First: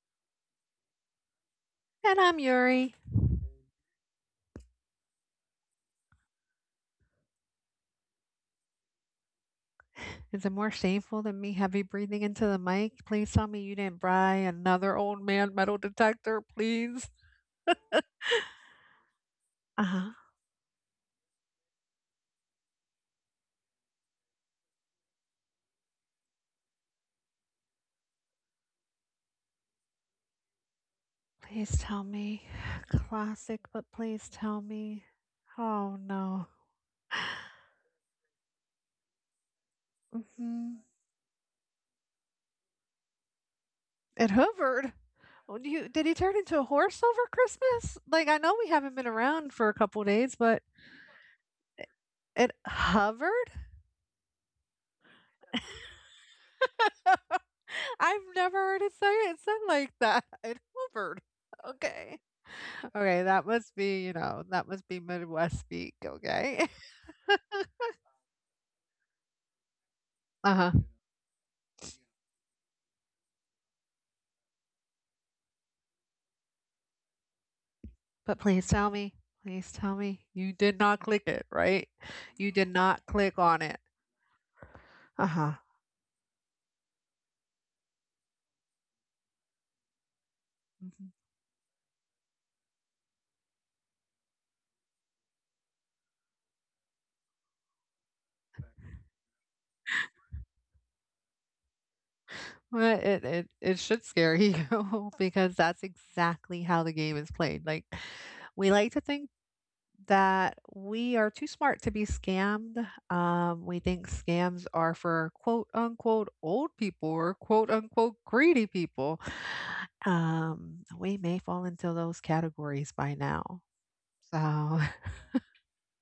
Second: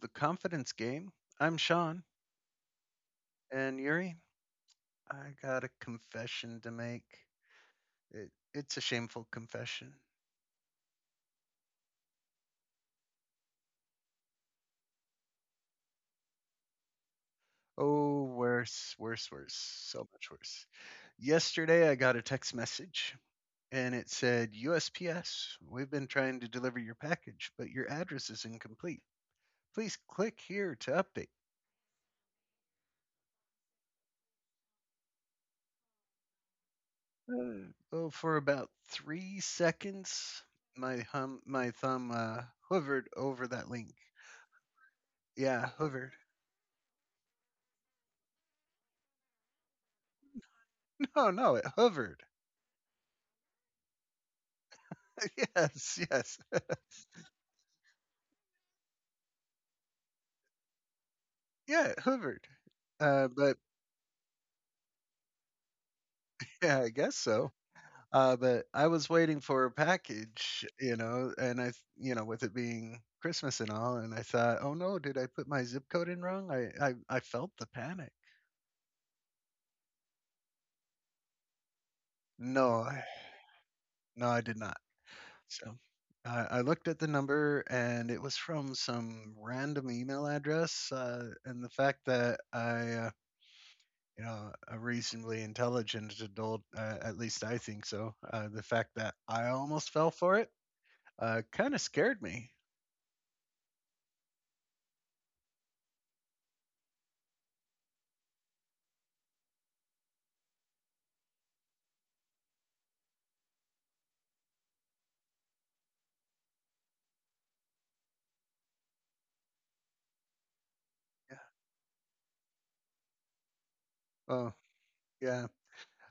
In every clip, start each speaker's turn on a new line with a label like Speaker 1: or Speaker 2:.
Speaker 1: The Confidence Game. I'm Sean
Speaker 2: And I'm Yuri.
Speaker 1: and Yuri. I got a confession to make. It's a shameful confession.
Speaker 2: Is it more shameful than me heavy breathing into the mic? Please tell me you didn't buy another old man metal detector, please.
Speaker 1: Oh, worse, worse, worse.
Speaker 2: Uh
Speaker 1: So
Speaker 2: huh.
Speaker 1: much worse. Yesterday, I got a text message and it said, USPS, we've been trying to deliver your package, but your address is incomplete. Please click here to update.
Speaker 2: Please tell me. Classic, but please tell me. Oh no.
Speaker 1: Uh, oh, for about three seconds,
Speaker 2: Hmm.
Speaker 1: my thumb hovered over that link.
Speaker 2: It hovered. Oh,
Speaker 1: Yeah,
Speaker 2: do you, did
Speaker 1: hovered.
Speaker 2: he turn into a horse over Christmas? Like, I know we haven't been around for a couple days, but
Speaker 1: No, no, it hovered.
Speaker 2: it hovered?
Speaker 1: Yes, yes,
Speaker 2: I've never heard it say it said like that. It hovered.
Speaker 1: yeah, it
Speaker 2: Okay.
Speaker 1: hovered.
Speaker 2: Okay, that
Speaker 1: But
Speaker 2: must be, that must be Midwest speak, okay?
Speaker 1: Yeah, I guess so. But I was waiting for a package,
Speaker 2: Uh-huh.
Speaker 1: you know, and I, th- you know, with it being Christmas and all, and I thought, oh no, did I put my zip code in wrong? I felt the panic.
Speaker 2: But please tell me you did not click it, right? You did
Speaker 1: No, I-
Speaker 2: not click on it.
Speaker 1: no, I did not.
Speaker 2: Uh-huh.
Speaker 1: So I looked at the number and it was from some random email address.
Speaker 2: Mhm.
Speaker 1: And the fact that you know, a reasonably intelligent adult, at least I think so, the fact that I almost fell for it kind of scared me.
Speaker 2: Well, it should scare you because that's exactly how the game is played. Like we like to think that we are too smart to be scammed. We think scams are for quote unquote old people or quote unquote greedy people. We
Speaker 1: Yeah.
Speaker 2: may fall into those categories by now. So,
Speaker 1: Oh, yeah.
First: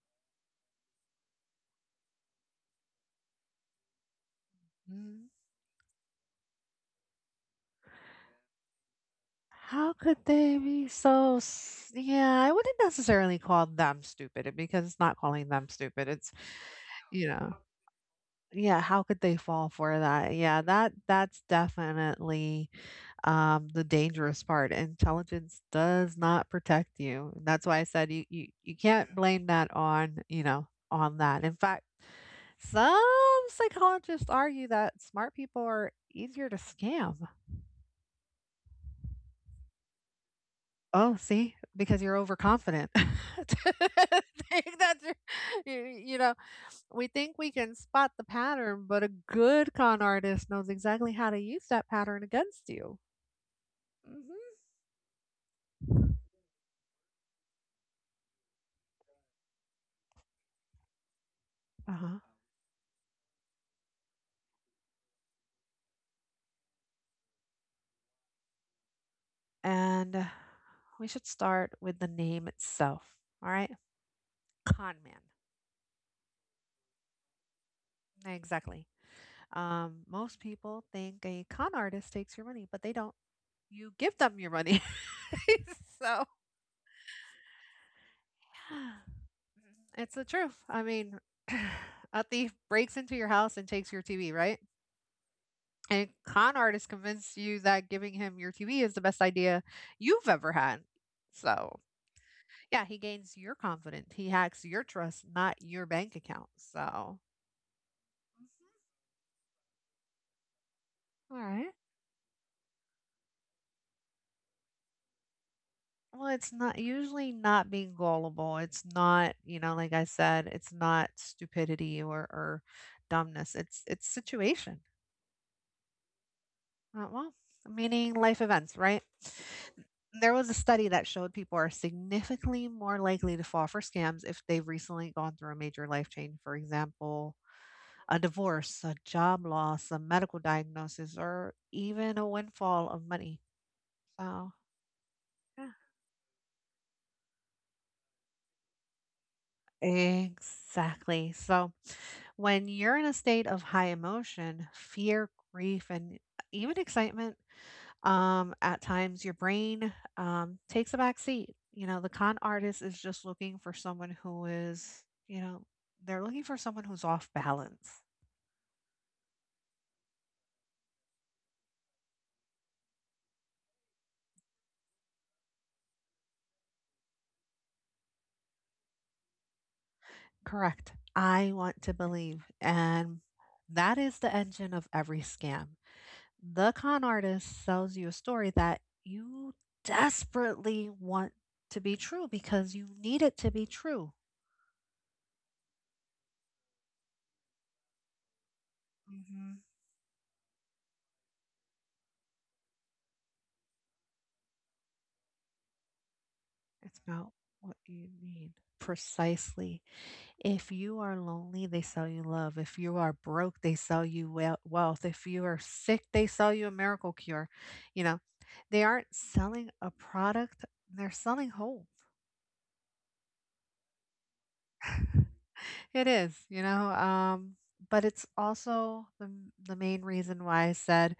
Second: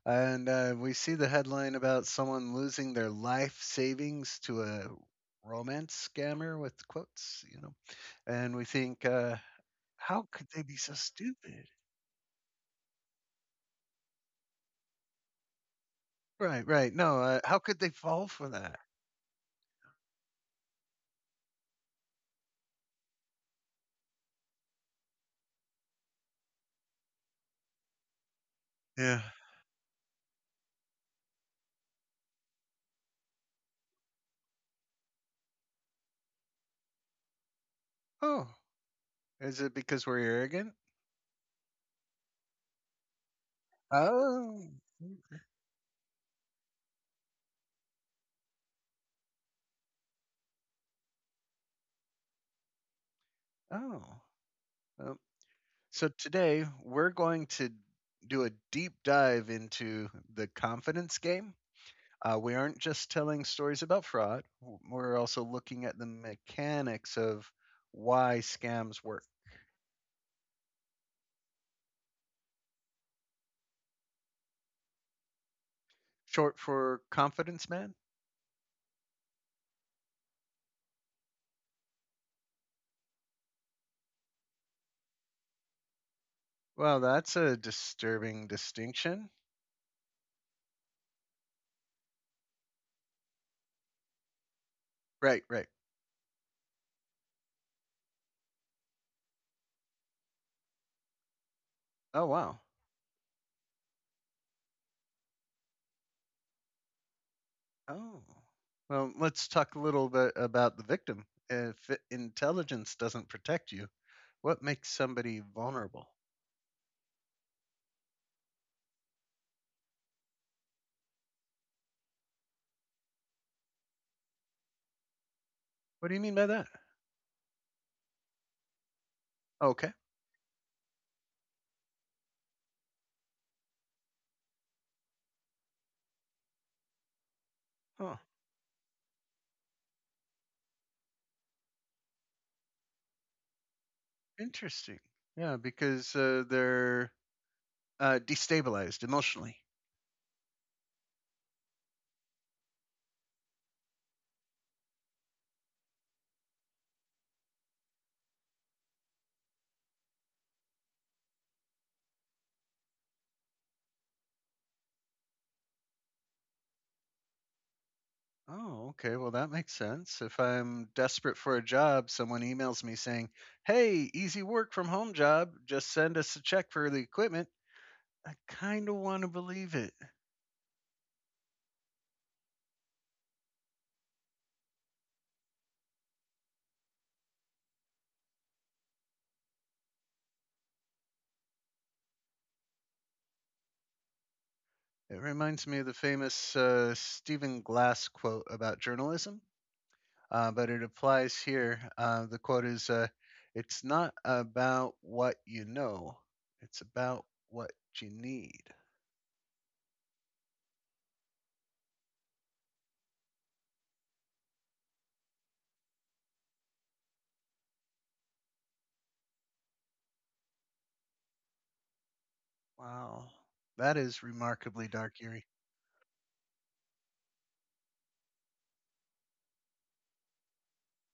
Speaker 1: And we see the headline about someone losing their life savings to a romance scammer with quotes, you know, and we think,
Speaker 2: how could
Speaker 1: how could
Speaker 2: they
Speaker 1: they be
Speaker 2: be
Speaker 1: so
Speaker 2: so?
Speaker 1: stupid?
Speaker 2: Yeah, I wouldn't necessarily call them stupid because it's not calling them stupid. It's,
Speaker 1: Right, right. No,
Speaker 2: you
Speaker 1: uh,
Speaker 2: know,
Speaker 1: how could they fall for
Speaker 2: yeah,
Speaker 1: that?
Speaker 2: how could they fall for that? Yeah, that's definitely the dangerous part. Intelligence does not protect you. That's why I said you can't
Speaker 1: Yeah.
Speaker 2: blame that on you know on that. In fact, some psychologists argue that smart people are easier to scam.
Speaker 1: Oh, is it because we're arrogant?
Speaker 2: Oh, see, because you're overconfident.
Speaker 1: Oh,
Speaker 2: Think that you're-
Speaker 1: mm,
Speaker 2: you know, we think we can spot the pattern, but a good con artist knows exactly how to use that pattern against you.
Speaker 1: oh.
Speaker 2: Hmm.
Speaker 1: Um, so today we're going to do a deep dive into the confidence game.
Speaker 2: Uh huh.
Speaker 1: We aren't just telling stories about fraud, we're also looking at the mechanics of why scams work.
Speaker 2: And we should start with the name itself. All right. Con man.
Speaker 1: Short for confidence man?
Speaker 2: Exactly. Most people think a con artist takes your money, but they don't. You give them your money. So
Speaker 1: Well, that's a disturbing distinction.
Speaker 2: it's the truth. I mean, a thief breaks into your house and takes your TV, right?
Speaker 1: Right, right.
Speaker 2: And con artist convinced you that giving him your TV is the best idea you've ever had. So
Speaker 1: Oh, wow.
Speaker 2: yeah, he gains your confidence. He hacks your trust, not your bank account. So,
Speaker 1: Oh,
Speaker 2: mhm.
Speaker 1: well, let's talk a little bit about the victim.
Speaker 2: All right.
Speaker 1: If intelligence doesn't protect you, what makes somebody vulnerable?
Speaker 2: Well, it's not usually not being gullible. It's not, you know, like I said, it's not stupidity or dumbness. It's situation.
Speaker 1: What do you mean by that?
Speaker 2: Uh, well, meaning life events, right?
Speaker 1: Okay.
Speaker 2: There was a study that showed people are significantly more likely to fall for scams if they've recently gone through a major life change. For example, a
Speaker 1: Oh,
Speaker 2: divorce, a job loss, a medical diagnosis, or even a windfall of money. So,
Speaker 1: interesting. Yeah,
Speaker 2: yeah,
Speaker 1: because they're destabilized emotionally.
Speaker 2: exactly. So, when you're in a state of high emotion, fear, grief, and even excitement, at times your brain takes a back seat. You know, the con artist is just looking for someone who is, you know, they're looking for someone who's off balance.
Speaker 1: Oh, okay. Well, that makes sense. If I'm desperate for a job, someone emails me saying, hey, easy work from home job. Just send us a check for the equipment. I kind of want to believe it.
Speaker 2: Correct. I want to believe. And that is the engine of every scam. The con artist sells you a story that you desperately want to be true because you need it to be true.
Speaker 1: It reminds me of the famous Stephen Glass quote about journalism,
Speaker 2: Hmm.
Speaker 1: but it applies here. The quote is: it's not about what you know, it's
Speaker 2: It's not
Speaker 1: about
Speaker 2: what
Speaker 1: what
Speaker 2: you
Speaker 1: you
Speaker 2: need.
Speaker 1: need.
Speaker 2: Precisely. If you are lonely, they sell you love. If you are broke, they sell you wel- wealth. If you are sick, they sell you a miracle cure. You know, they aren't selling a product, they're selling hope.
Speaker 1: Wow. That is remarkably dark, Yuri.
Speaker 2: It is, you know, but it's also the the main reason why I said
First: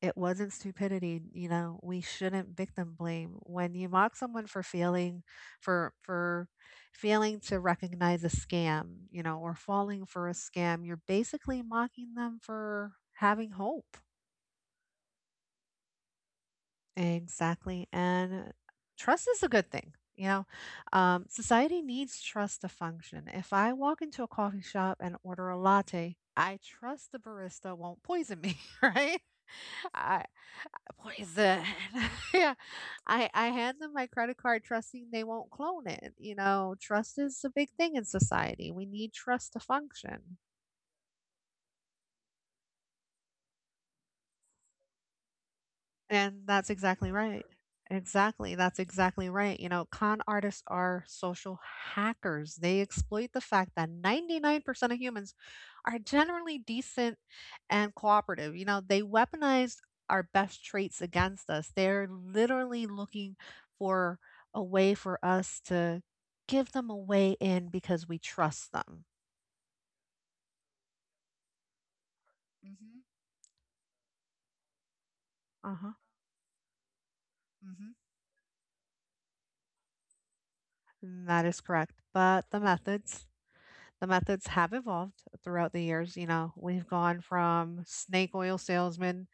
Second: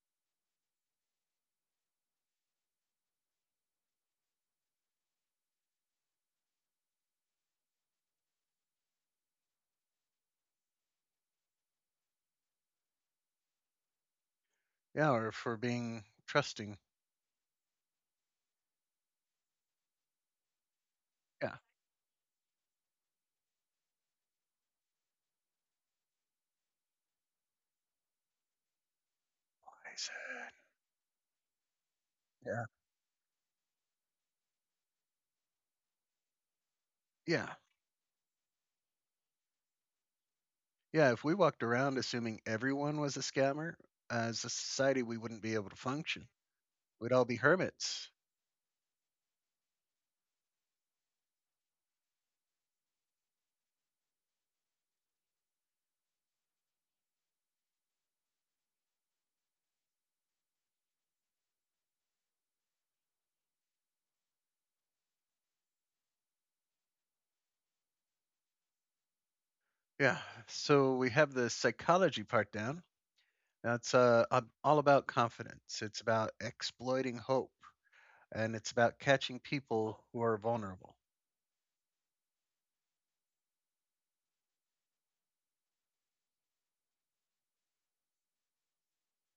Speaker 2: it wasn't stupidity. You know, we shouldn't victim blame. When you mock someone for failing, for failing to recognize a scam, you know, or falling for a scam, you're basically mocking them for having hope.
Speaker 1: Yeah, or for being trusting.
Speaker 2: Exactly. And trust is a good thing. You know,
Speaker 1: Yeah. I
Speaker 2: society needs trust to function. If I walk into a coffee shop and order a latte, I trust the barista won't poison me, right? I
Speaker 1: said,
Speaker 2: poison. Yeah.
Speaker 1: yeah.
Speaker 2: I hand them my credit card trusting they won't clone it. You know, trust is
Speaker 1: Yeah.
Speaker 2: a big thing in society. We need trust to function.
Speaker 1: Yeah. If we walked around assuming everyone was a scammer, as a society, we wouldn't be able to function.
Speaker 2: And that's
Speaker 1: We'd
Speaker 2: exactly
Speaker 1: all be
Speaker 2: right.
Speaker 1: hermits.
Speaker 2: Exactly. That's exactly right. You know, con artists are social hackers. They exploit the fact that 99% of humans are generally decent and cooperative. You know, they weaponized our best traits against us. They're literally looking for a way for us to give them a way in because we trust them.
Speaker 1: Yeah. So we have the psychology part down.
Speaker 2: Mm-hmm.
Speaker 1: Now it's all about
Speaker 2: Uh
Speaker 1: confidence.
Speaker 2: huh.
Speaker 1: It's about exploiting hope, and it's about catching people who are vulnerable.
Speaker 2: Hmm. That is correct. But the methods, the methods have evolved throughout the years, you know, we've gone from snake oil salesmen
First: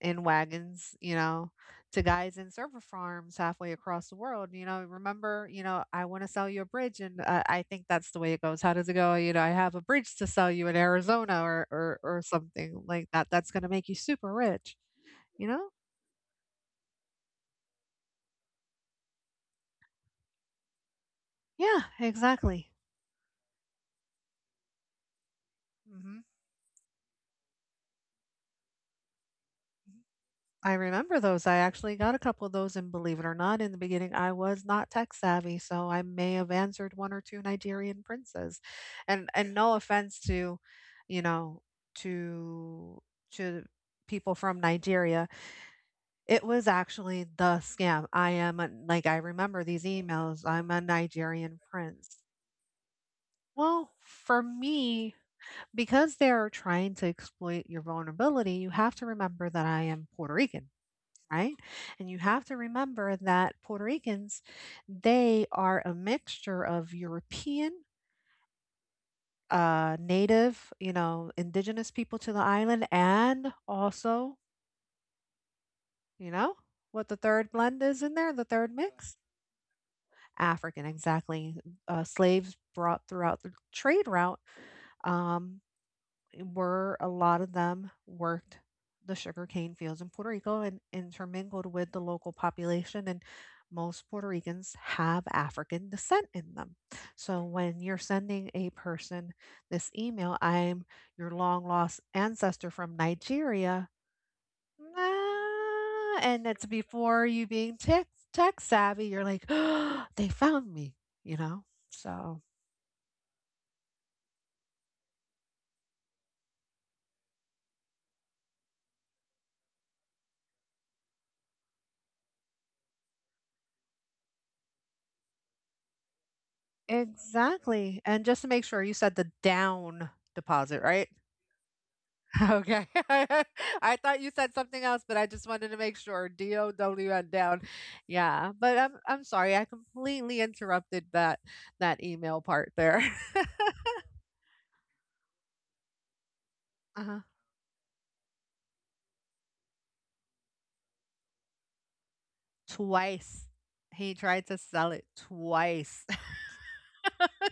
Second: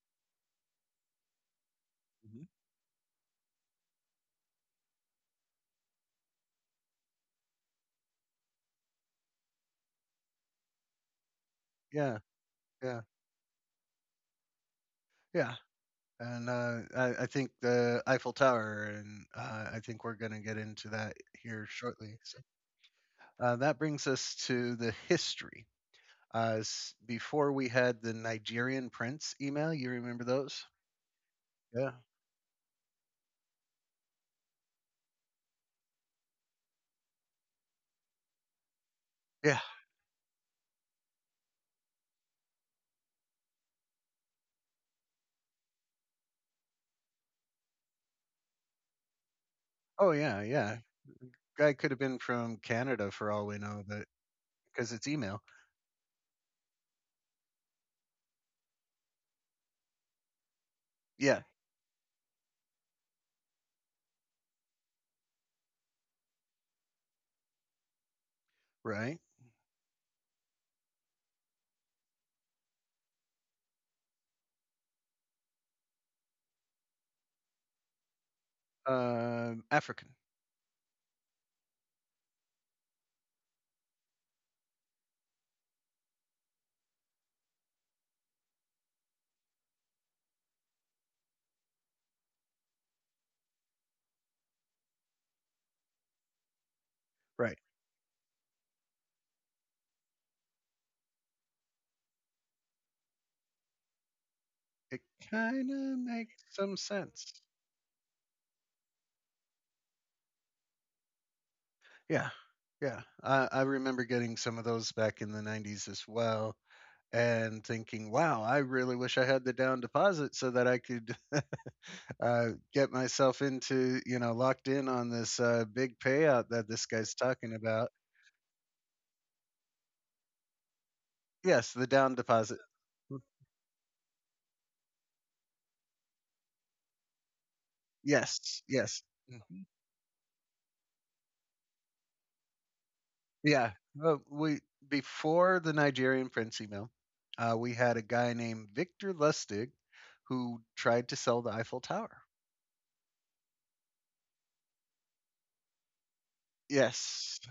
Speaker 2: in wagons, you know, to guys
Speaker 1: Hmm.
Speaker 2: in server farms halfway across the world, you know, remember, you know, I want to sell you a bridge and I think that's the way it goes. How does it go? You know, I have a bridge to sell you in Arizona
Speaker 1: Yeah,
Speaker 2: or something
Speaker 1: yeah,
Speaker 2: like that. That's going to make you super rich, you
Speaker 1: yeah.
Speaker 2: know?
Speaker 1: And I think the Eiffel Tower, and I think we're going to get into that here
Speaker 2: Yeah,
Speaker 1: shortly. So
Speaker 2: exactly.
Speaker 1: uh, that brings us to the history.
Speaker 2: Mhm.
Speaker 1: Before we had the Nigerian Prince email, you remember those?
Speaker 2: I remember those. I
Speaker 1: Yeah.
Speaker 2: actually got a couple of those, and believe it or not, in the beginning, I was not tech savvy, so I may have answered one or two Nigerian princes. And
Speaker 1: Yeah.
Speaker 2: no offense to, you know, to to people from Nigeria, it was actually the scam. I am a, like I remember these
Speaker 1: Oh, yeah,
Speaker 2: emails. I'm
Speaker 1: yeah.
Speaker 2: a Nigerian
Speaker 1: Guy could have
Speaker 2: prince.
Speaker 1: been from Canada for all we know,
Speaker 2: Well,
Speaker 1: but
Speaker 2: for
Speaker 1: because it's
Speaker 2: me,
Speaker 1: email.
Speaker 2: because they're trying to exploit your vulnerability, you have to remember that I am Puerto Rican,
Speaker 1: Yeah,
Speaker 2: right? And you have to remember that Puerto Ricans, they are a mixture of European,
Speaker 1: right.
Speaker 2: native, you know, indigenous people to the island, and also, you know, what the third blend is in there, the third mix?
Speaker 1: African.
Speaker 2: African, exactly. Slaves brought throughout the trade route. Um, were a lot of them worked the sugarcane fields in Puerto Rico and intermingled with the local population. And most Puerto Ricans have African descent in them. So
Speaker 1: Right.
Speaker 2: when you're sending a person this email, I'm your long lost ancestor from Nigeria.
Speaker 1: It kind of
Speaker 2: "Ah," and
Speaker 1: makes
Speaker 2: it's
Speaker 1: some
Speaker 2: before
Speaker 1: sense.
Speaker 2: you being tech savvy, you're like, they found me, you know?
Speaker 1: Yeah,
Speaker 2: So
Speaker 1: yeah. I remember getting some of those back in the '90s as well, and thinking, "Wow, I really wish I had the down deposit so that I could uh, get myself into, you know, locked in on this big payout that this guy's talking about."
Speaker 2: exactly, and just to make sure, you said the down deposit, right?
Speaker 1: Yes, the down deposit.
Speaker 2: Okay. I thought you said something else, but I just wanted to make sure, down, down. Yeah,
Speaker 1: Yes,
Speaker 2: but I'm
Speaker 1: yes.
Speaker 2: I'm sorry,
Speaker 1: Mm-hmm.
Speaker 2: I completely interrupted that that email part there.
Speaker 1: Yeah. Well, we Before the Nigerian Prince email,
Speaker 2: Uh-huh.
Speaker 1: we had a guy named Victor Lustig who tried to sell the Eiffel Tower.
Speaker 2: Twice. He tried to sell it twice.
Speaker 1: Yes,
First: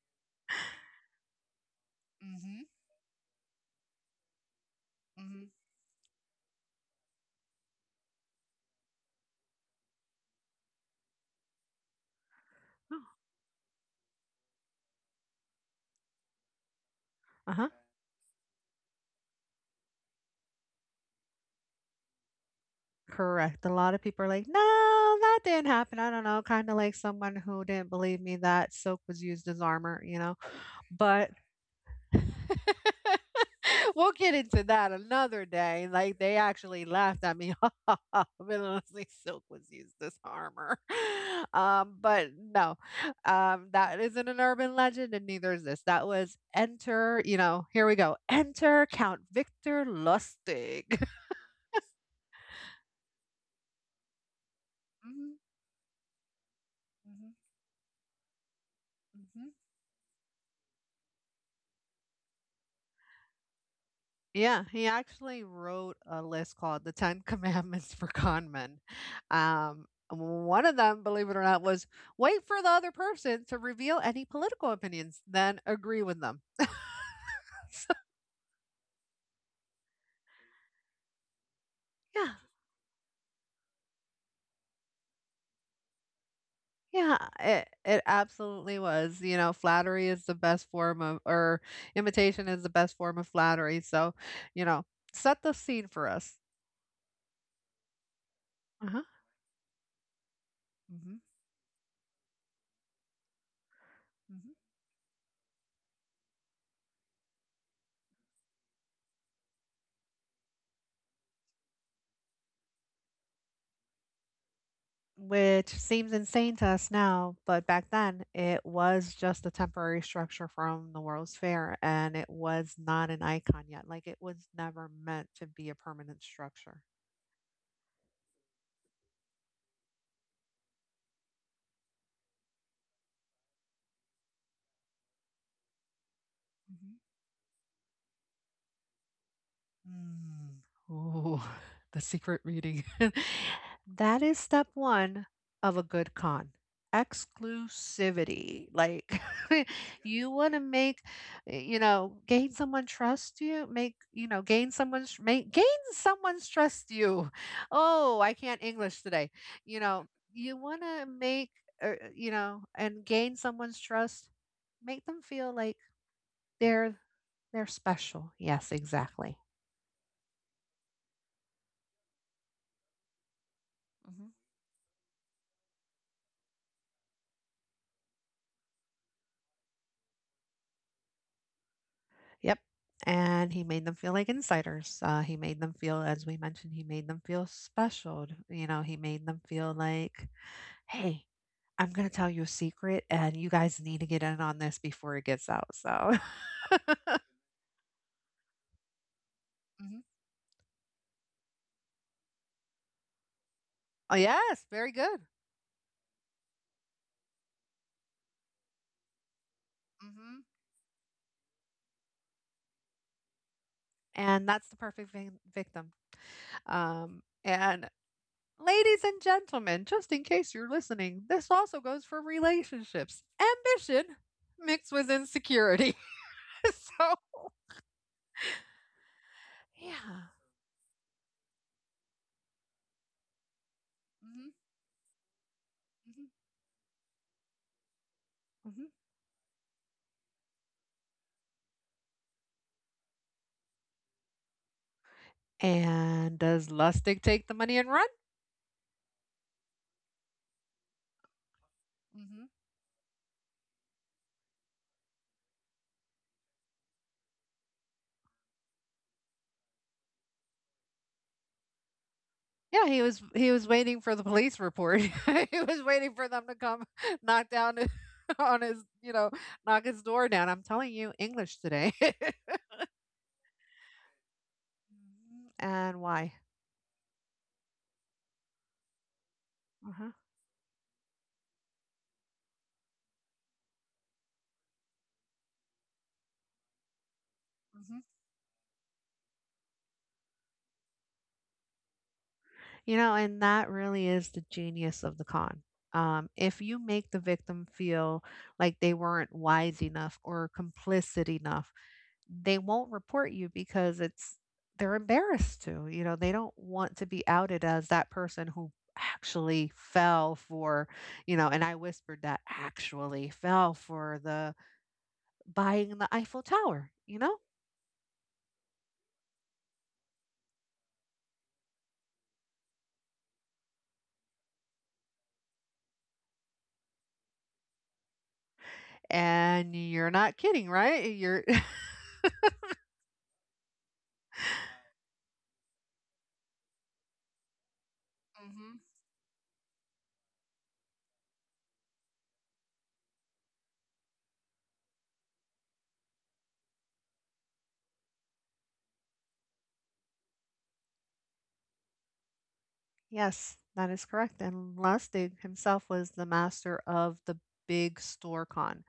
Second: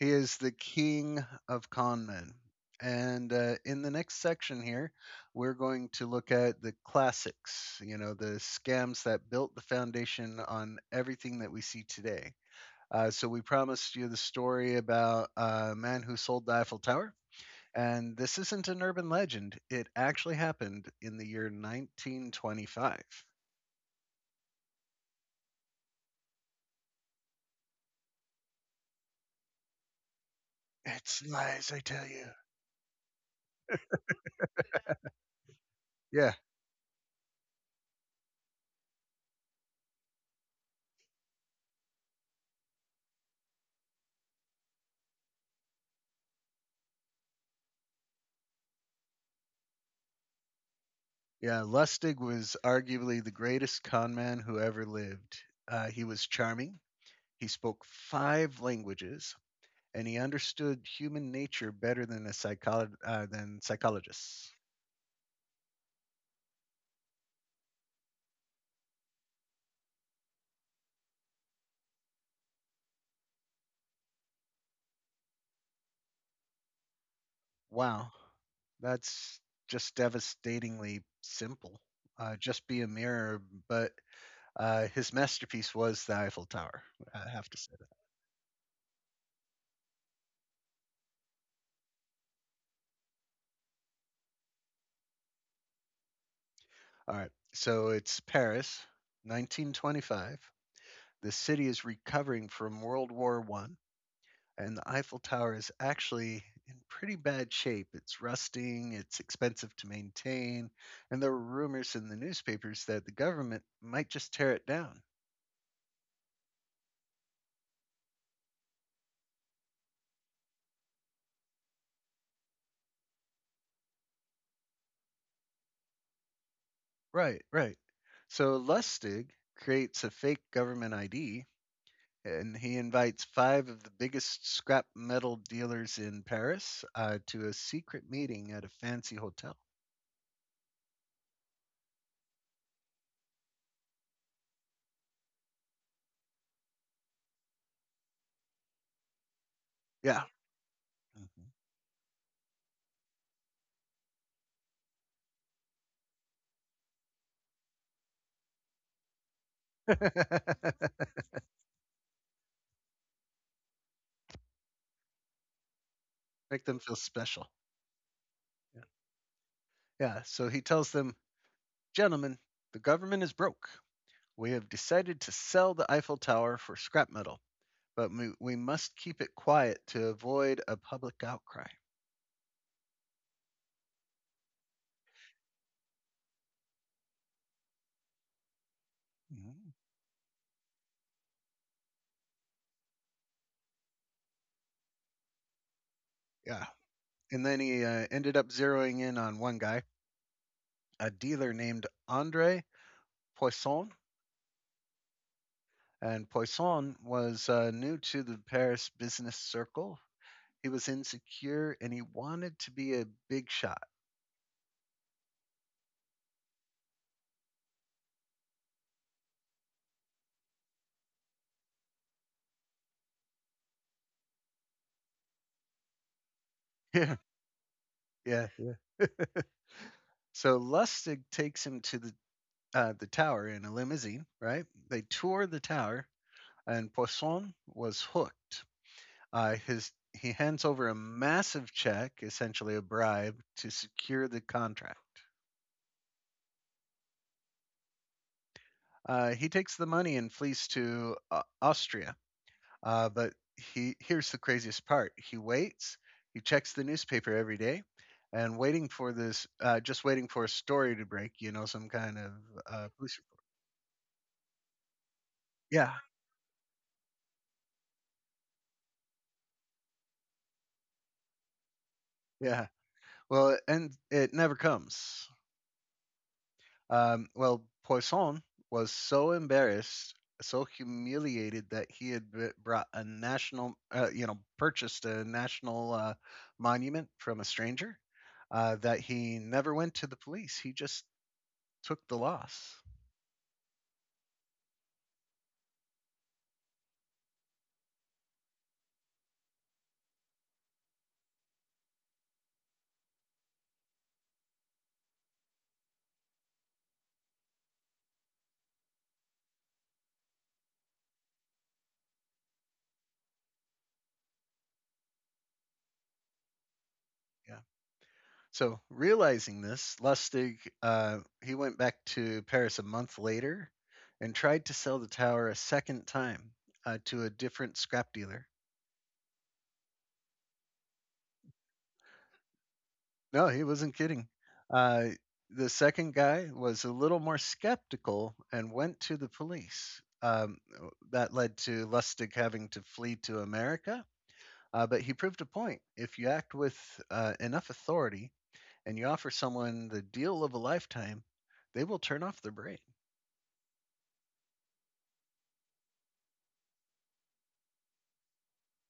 Speaker 1: he is the king of con men.
Speaker 2: Mm-hmm.
Speaker 1: And in the next section here,
Speaker 2: Mm-hmm.
Speaker 1: we're going to look at the classics, you know, the scams that built the foundation on everything that we see today. So, we promised you the story about a man who sold the Eiffel Tower.
Speaker 2: Uh-huh.
Speaker 1: And this isn't an urban legend. It actually happened in the year 1925.
Speaker 2: Correct. A lot of people are like, no, that didn't happen. I don't know. Kind of like someone who didn't believe me that silk was used as armor, you know?
Speaker 1: It's
Speaker 2: But
Speaker 1: lies, I tell you.
Speaker 2: we'll get into that another day. Like
Speaker 1: Yeah,
Speaker 2: they actually laughed at me. Honestly, silk was used as armor. But no, that isn't an urban legend, and neither is this. That was enter. You know, here we go. Enter Count Victor Lustig.
Speaker 1: yeah. Lustig was arguably the greatest con man who ever
Speaker 2: Mhm,
Speaker 1: lived. He was charming,
Speaker 2: mhm,
Speaker 1: he spoke five languages,
Speaker 2: mhm.
Speaker 1: and he understood human nature better than psychologists.
Speaker 2: Yeah, he actually wrote a list called The 10 Commandments for Con Men. One of them, believe it or not, was wait for the other person to reveal any political opinions, then agree with them. So,
Speaker 1: Wow, that's just devastatingly simple.
Speaker 2: yeah,
Speaker 1: Just be a mirror, but his masterpiece was the Eiffel Tower.
Speaker 2: yeah,
Speaker 1: I have to
Speaker 2: it,
Speaker 1: say that.
Speaker 2: it absolutely was. You know, flattery is the best form of, or imitation is the best form of flattery. So, you know, set the scene for us.
Speaker 1: All right. So it's Paris,
Speaker 2: Uh huh.
Speaker 1: 1925.
Speaker 2: Hmm.
Speaker 1: The city is recovering from World War One, and the Eiffel Tower is actually in pretty bad shape. It's rusting. It's expensive to maintain, and there were rumors in the newspapers that the government might just tear it down.
Speaker 2: Which seems insane to us now, but back then it was just a temporary structure from the World's Fair and it was not an icon yet. Like it was never meant to be a permanent structure.
Speaker 1: Right. Right. So Lustig creates a fake government ID and he invites five of the biggest scrap metal dealers in Paris to a secret meeting at a fancy hotel.
Speaker 2: Mm. Ooh, the secret reading. That is step one of a good con. Exclusivity. Like
Speaker 1: Yeah.
Speaker 2: you want to make,
Speaker 1: Mhm.
Speaker 2: you know, gain someone trust you, make, you know, gain someone's trust you. Oh, I can't English today. You know, you want to make, you know, and gain someone's trust, make them feel like
Speaker 1: Make them
Speaker 2: they're
Speaker 1: feel special.
Speaker 2: they're special. Yes,
Speaker 1: Yeah.
Speaker 2: exactly.
Speaker 1: Yeah. So he tells them, gentlemen, the government is broke. We have decided to sell the Eiffel Tower for scrap metal, but we must keep it quiet to avoid a public outcry.
Speaker 2: Yep. And he made them feel like insiders. He made them feel, as we mentioned, he made them feel special. You know, he made them feel
Speaker 1: Mhm.
Speaker 2: like, hey, I'm going to tell you a secret and you guys need to get in on this before it gets out. So,
Speaker 1: Yeah. And then he ended up zeroing in on one guy,
Speaker 2: mhm.
Speaker 1: a dealer named Andre Poisson,
Speaker 2: Oh, yes, very good.
Speaker 1: and Poisson was new to the Paris business circle.
Speaker 2: Mhm.
Speaker 1: He was insecure and he wanted to be a big shot.
Speaker 2: And that's the perfect victim. And ladies and gentlemen, just in case you're listening, this also goes for relationships. Ambition mixed with insecurity.
Speaker 1: Yeah,
Speaker 2: So,
Speaker 1: yeah.
Speaker 2: yeah.
Speaker 1: So Lustig takes him to the tower in a limousine.
Speaker 2: Mhm.
Speaker 1: Right? They tour the tower, and Poisson was hooked.
Speaker 2: Mhm.
Speaker 1: His he hands over a massive check, essentially a bribe, to secure the contract.
Speaker 2: And does Lustig take the money and run?
Speaker 1: He takes the money and flees to Austria.
Speaker 2: Mhm. Mhm.
Speaker 1: But he Here's the craziest part. He waits. He checks the newspaper every day, and waiting for this, just waiting for a story to break. You know, some kind of
Speaker 2: Yeah,
Speaker 1: police report.
Speaker 2: he was waiting for the police report. He was
Speaker 1: Yeah,
Speaker 2: waiting for them to come knock down his- on his, you know, knock his door down. I'm telling you, English today.
Speaker 1: yeah. Well, and it never comes.
Speaker 2: Mhm. And why?
Speaker 1: Well, Poisson was so
Speaker 2: Uh-huh.
Speaker 1: embarrassed, so humiliated that brought a national, you know, purchased a national monument from a stranger.
Speaker 2: Mhm.
Speaker 1: That he never went to the police. He just took the loss.
Speaker 2: You know, and that really is the genius of the con. If you make the victim feel like they weren't wise enough or complicit enough, they won't report you because it's they're embarrassed to, they don't want to be outed as that person who actually fell for, and I whispered that actually fell for the buying the Eiffel Tower, you know?
Speaker 1: Yeah. So realizing this, Lustig he went back to Paris a month later and tried to sell the tower a second time to a different scrap dealer.
Speaker 2: And you're not kidding, right? You're
Speaker 1: No, he wasn't kidding. Uh, the second guy was a little more skeptical and
Speaker 2: hmm.
Speaker 1: went to the police. That led to Lustig having to flee to America. But he proved a point. If you act with enough authority and you offer someone the deal of a lifetime, they will turn off their brain.
Speaker 2: Yes, that is correct. And Lustig himself was the master of the big store con.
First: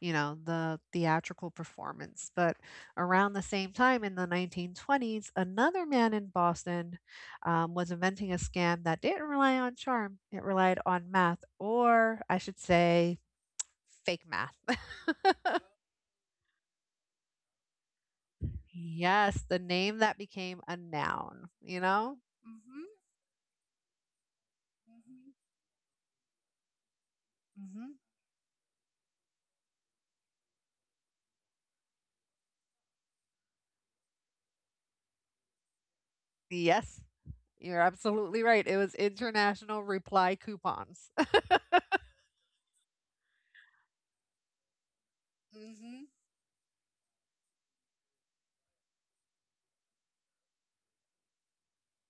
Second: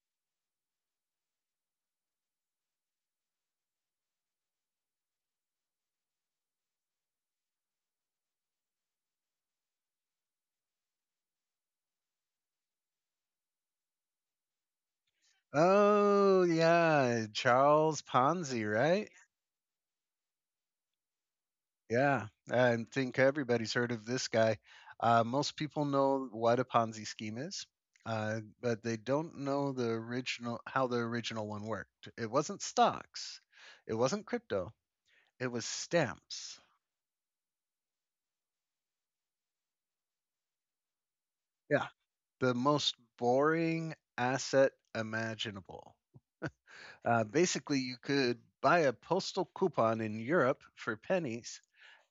Speaker 2: You know, the theatrical performance. But around the same time in the 1920s, another man in Boston was inventing a scam that didn't rely on charm, it relied on math, or I should say, fake math.
Speaker 1: Oh, yeah, Charles Ponzi, right?
Speaker 2: Yes, the name that became a noun, you know?
Speaker 1: Yeah, I
Speaker 2: Hmm.
Speaker 1: think everybody's heard of this guy. Most people know what a Ponzi scheme is,
Speaker 2: Hmm. Hmm.
Speaker 1: but they don't know the original how the original one worked. It wasn't stocks, it wasn't crypto, it was stamps.
Speaker 2: Yes, you're absolutely right. It was international reply coupons.
Speaker 1: Yeah, the most boring asset imaginable.
Speaker 2: Hmm.
Speaker 1: Basically, you could buy a postal coupon in Europe for pennies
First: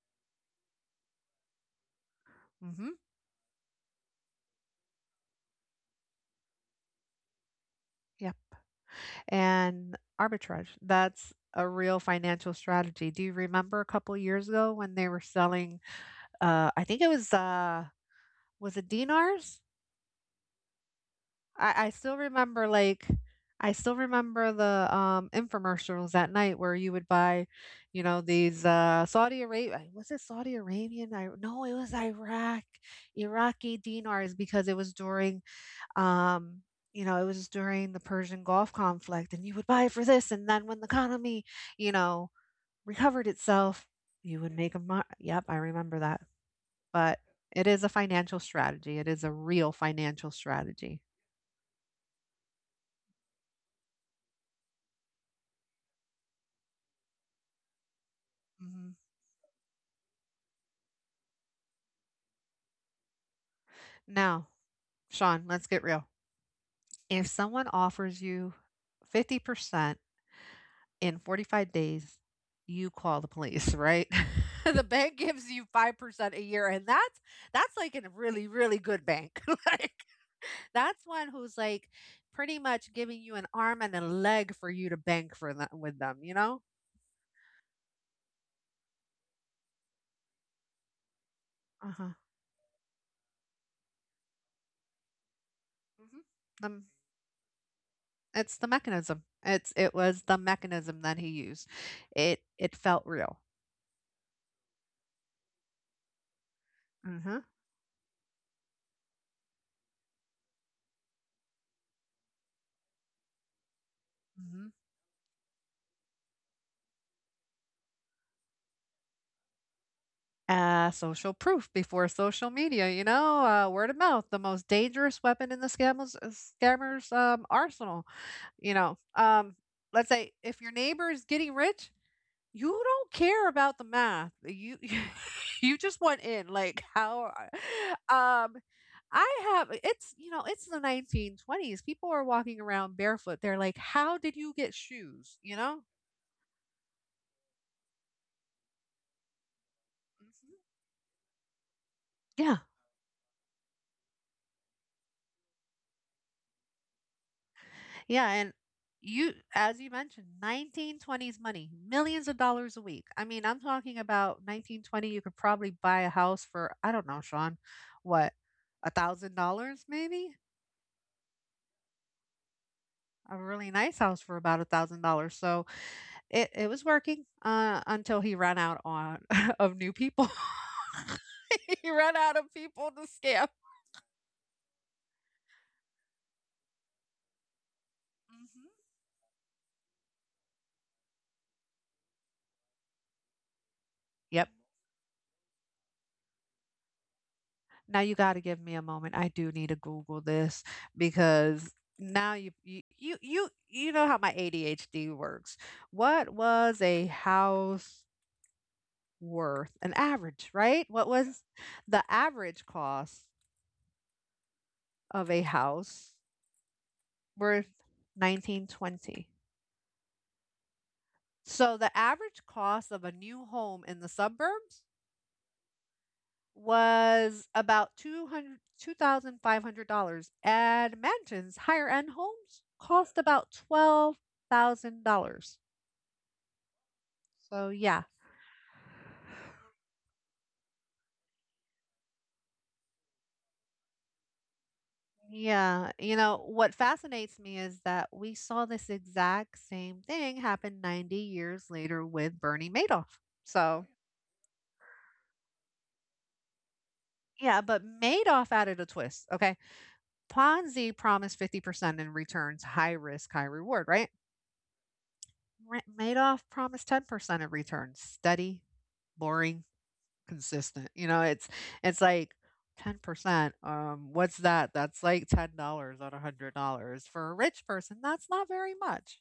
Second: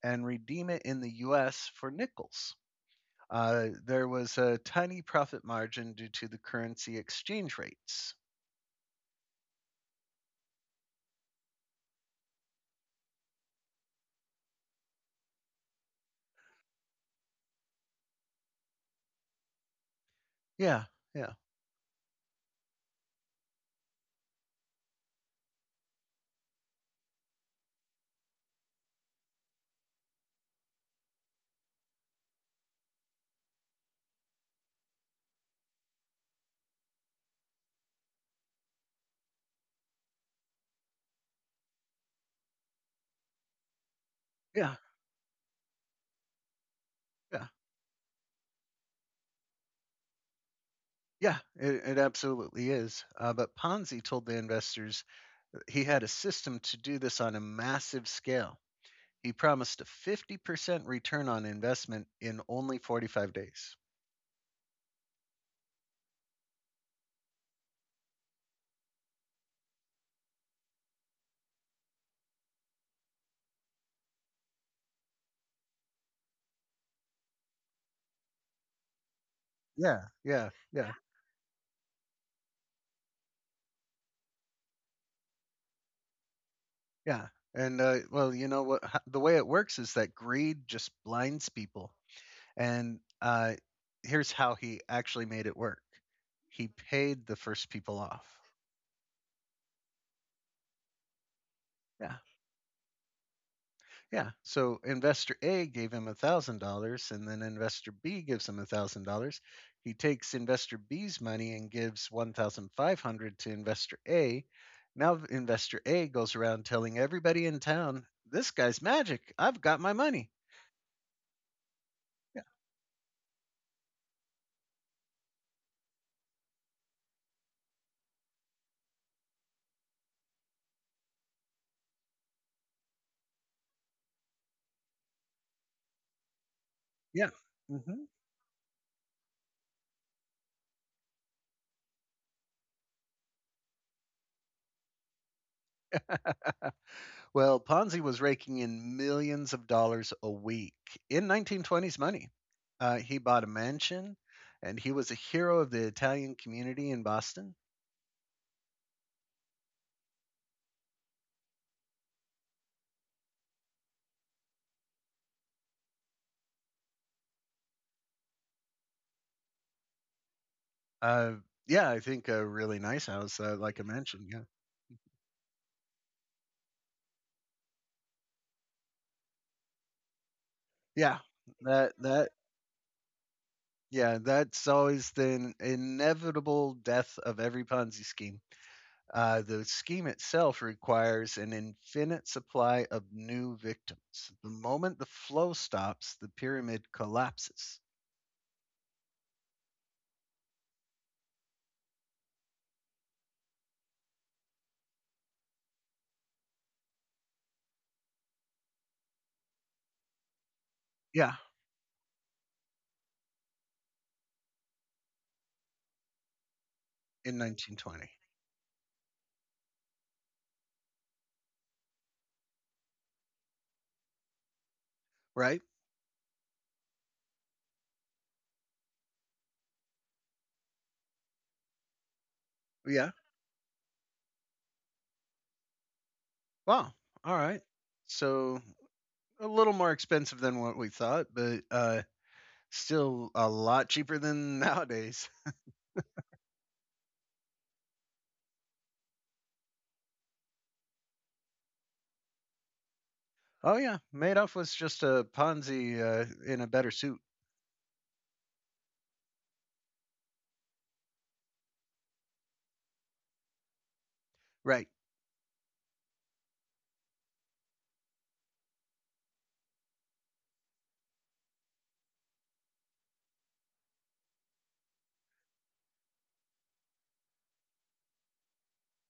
Speaker 1: and redeem it in the US for nickels.
Speaker 2: Hmm.
Speaker 1: There was a tiny profit margin due to the currency exchange rates.
Speaker 2: Yeah. And arbitrage. That's a real financial strategy. Do you remember a couple years ago when they were selling I think it was it dinars?
Speaker 1: Yeah, yeah,
Speaker 2: I still remember like I still remember the infomercials at night where you would buy, you know, these Saudi Arabia, was it Saudi Arabian? I, no, it was Iraq, Iraqi dinars because it was during um, you know, it was during the Persian Gulf conflict, and you would buy it for this, and then when the economy, you know, recovered itself, you would make
Speaker 1: yeah,
Speaker 2: a Yep, I remember that. But
Speaker 1: yeah,
Speaker 2: it is a financial strategy. It is a real financial strategy.
Speaker 1: yeah, it absolutely is. But Ponzi told the investors he had a system to do this on a massive scale.
Speaker 2: Mhm.
Speaker 1: He promised a 50% return on investment in only 45 days.
Speaker 2: Now, Sean, let's get real. If someone offers you 50% in 45 days, you call the police, right? The bank gives you 5% a year and that's like in a really, really good bank. Like.
Speaker 1: Yeah, yeah, yeah.
Speaker 2: That's one who's like pretty much giving you an arm and a leg for you to bank for them, with them, you know?
Speaker 1: Yeah, and well, you know what? The way it works is that greed just blinds people.
Speaker 2: Uh-huh.
Speaker 1: And here's how he actually made it work.
Speaker 2: Hmm. The,
Speaker 1: He paid the first people off.
Speaker 2: it's the mechanism. It was the mechanism that he used.
Speaker 1: Yeah,
Speaker 2: It felt real.
Speaker 1: yeah. So investor A gave him $1,000, and
Speaker 2: Uh-huh.
Speaker 1: then investor B gives him $1,000. He takes investor B's money and gives 1,500 to investor A.
Speaker 2: Hmm.
Speaker 1: Now investor A goes around telling everybody in town, "This guy's magic. I've got my money."
Speaker 2: Social proof before
Speaker 1: Yeah.
Speaker 2: social media, you know, word of mouth, the most dangerous weapon in the scammers arsenal. You know, let's say if your neighbor is getting rich, you don't care about the math. You you just went in like how
Speaker 1: Yeah.
Speaker 2: are-
Speaker 1: Hmm.
Speaker 2: um I have it's you know it's the 1920s. People are walking around barefoot. They're like, "How did you get shoes?" You know?
Speaker 1: Well, Ponzi was raking in millions of dollars a week in 1920s money.
Speaker 2: Yeah.
Speaker 1: He bought a mansion and he was a hero of the Italian community in Boston.
Speaker 2: Yeah, and you, as you mentioned, 1920s money, millions of dollars a week. I mean, I'm talking about 1920 you could probably buy a house for I don't know, Sean, what? $1,000 maybe?
Speaker 1: Uh, yeah, I think a really nice
Speaker 2: A
Speaker 1: house,
Speaker 2: really
Speaker 1: like a
Speaker 2: nice house
Speaker 1: mansion.
Speaker 2: for
Speaker 1: Yeah.
Speaker 2: about $1,000. So it was working, until he ran out on of new people.
Speaker 1: Yeah.
Speaker 2: He
Speaker 1: That,
Speaker 2: ran
Speaker 1: that,
Speaker 2: out of people to scam.
Speaker 1: yeah, that's always the inevitable death of every Ponzi scheme.
Speaker 2: Mhm.
Speaker 1: The scheme itself requires an infinite supply of new victims.
Speaker 2: Yep.
Speaker 1: The moment the flow stops, the pyramid collapses.
Speaker 2: Now you gotta give me a moment. I do need to Google this because now you know how my ADHD works. What was a house worth? An average, right? What, yeah,
Speaker 1: Yeah,
Speaker 2: was the average cost of a house
Speaker 1: in
Speaker 2: worth
Speaker 1: 1920,
Speaker 2: 1920? So the average cost of a new home in the suburbs
Speaker 1: right?
Speaker 2: was about $202,500 and mansions, higher end homes cost
Speaker 1: Yeah.
Speaker 2: about $12,000.
Speaker 1: Wow. All
Speaker 2: So
Speaker 1: right.
Speaker 2: yeah.
Speaker 1: So a little more expensive than what we thought, but still a lot cheaper than nowadays.
Speaker 2: Yeah, you know, what fascinates me is that we saw this exact same thing happen 90 years later with Bernie Madoff.
Speaker 1: Oh
Speaker 2: So,
Speaker 1: yeah, Madoff was just a Ponzi in a better suit,
Speaker 2: yeah, but Madoff added a twist. Okay. Ponzi promised 50% in returns, high risk, high reward, right?
Speaker 1: right?
Speaker 2: Madoff promised 10% of returns. Steady, boring, consistent. You know, it's like 10%. What's that? That's like $10 on $100. For a rich person, that's not very much.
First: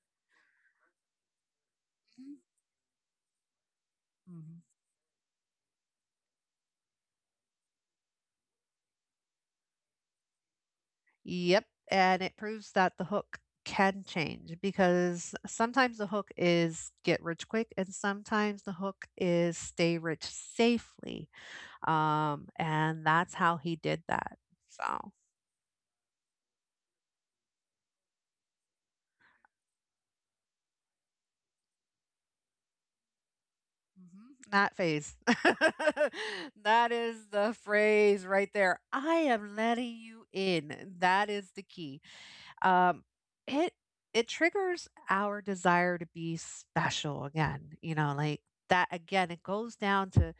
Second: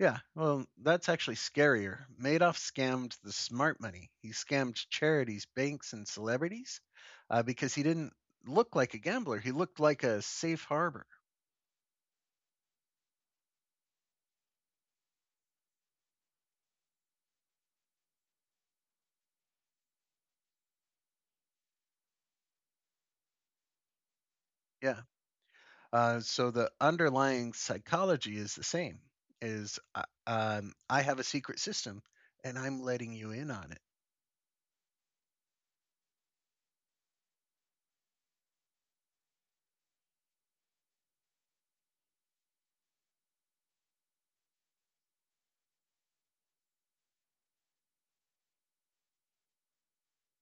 Speaker 1: Yeah. Well, that's actually scarier.
Speaker 2: Mhm.
Speaker 1: Madoff scammed the smart money. He
Speaker 2: Mhm.
Speaker 1: scammed charities, banks, and celebrities because he didn't look like a gambler. He looked like a safe harbor.
Speaker 2: Yep. And it proves that the hook can change because sometimes the hook is get rich quick and sometimes the hook is stay rich safely. And that's how he did that.
Speaker 1: Yeah.
Speaker 2: So.
Speaker 1: So the underlying psychology is the same. Is I have a secret system, and I'm letting you in on it.
Speaker 2: Mhm. Not phase. That is the phrase right there. I am letting you in. That is the key. Um, it it triggers our desire to be special again. You know, like that again. It goes down to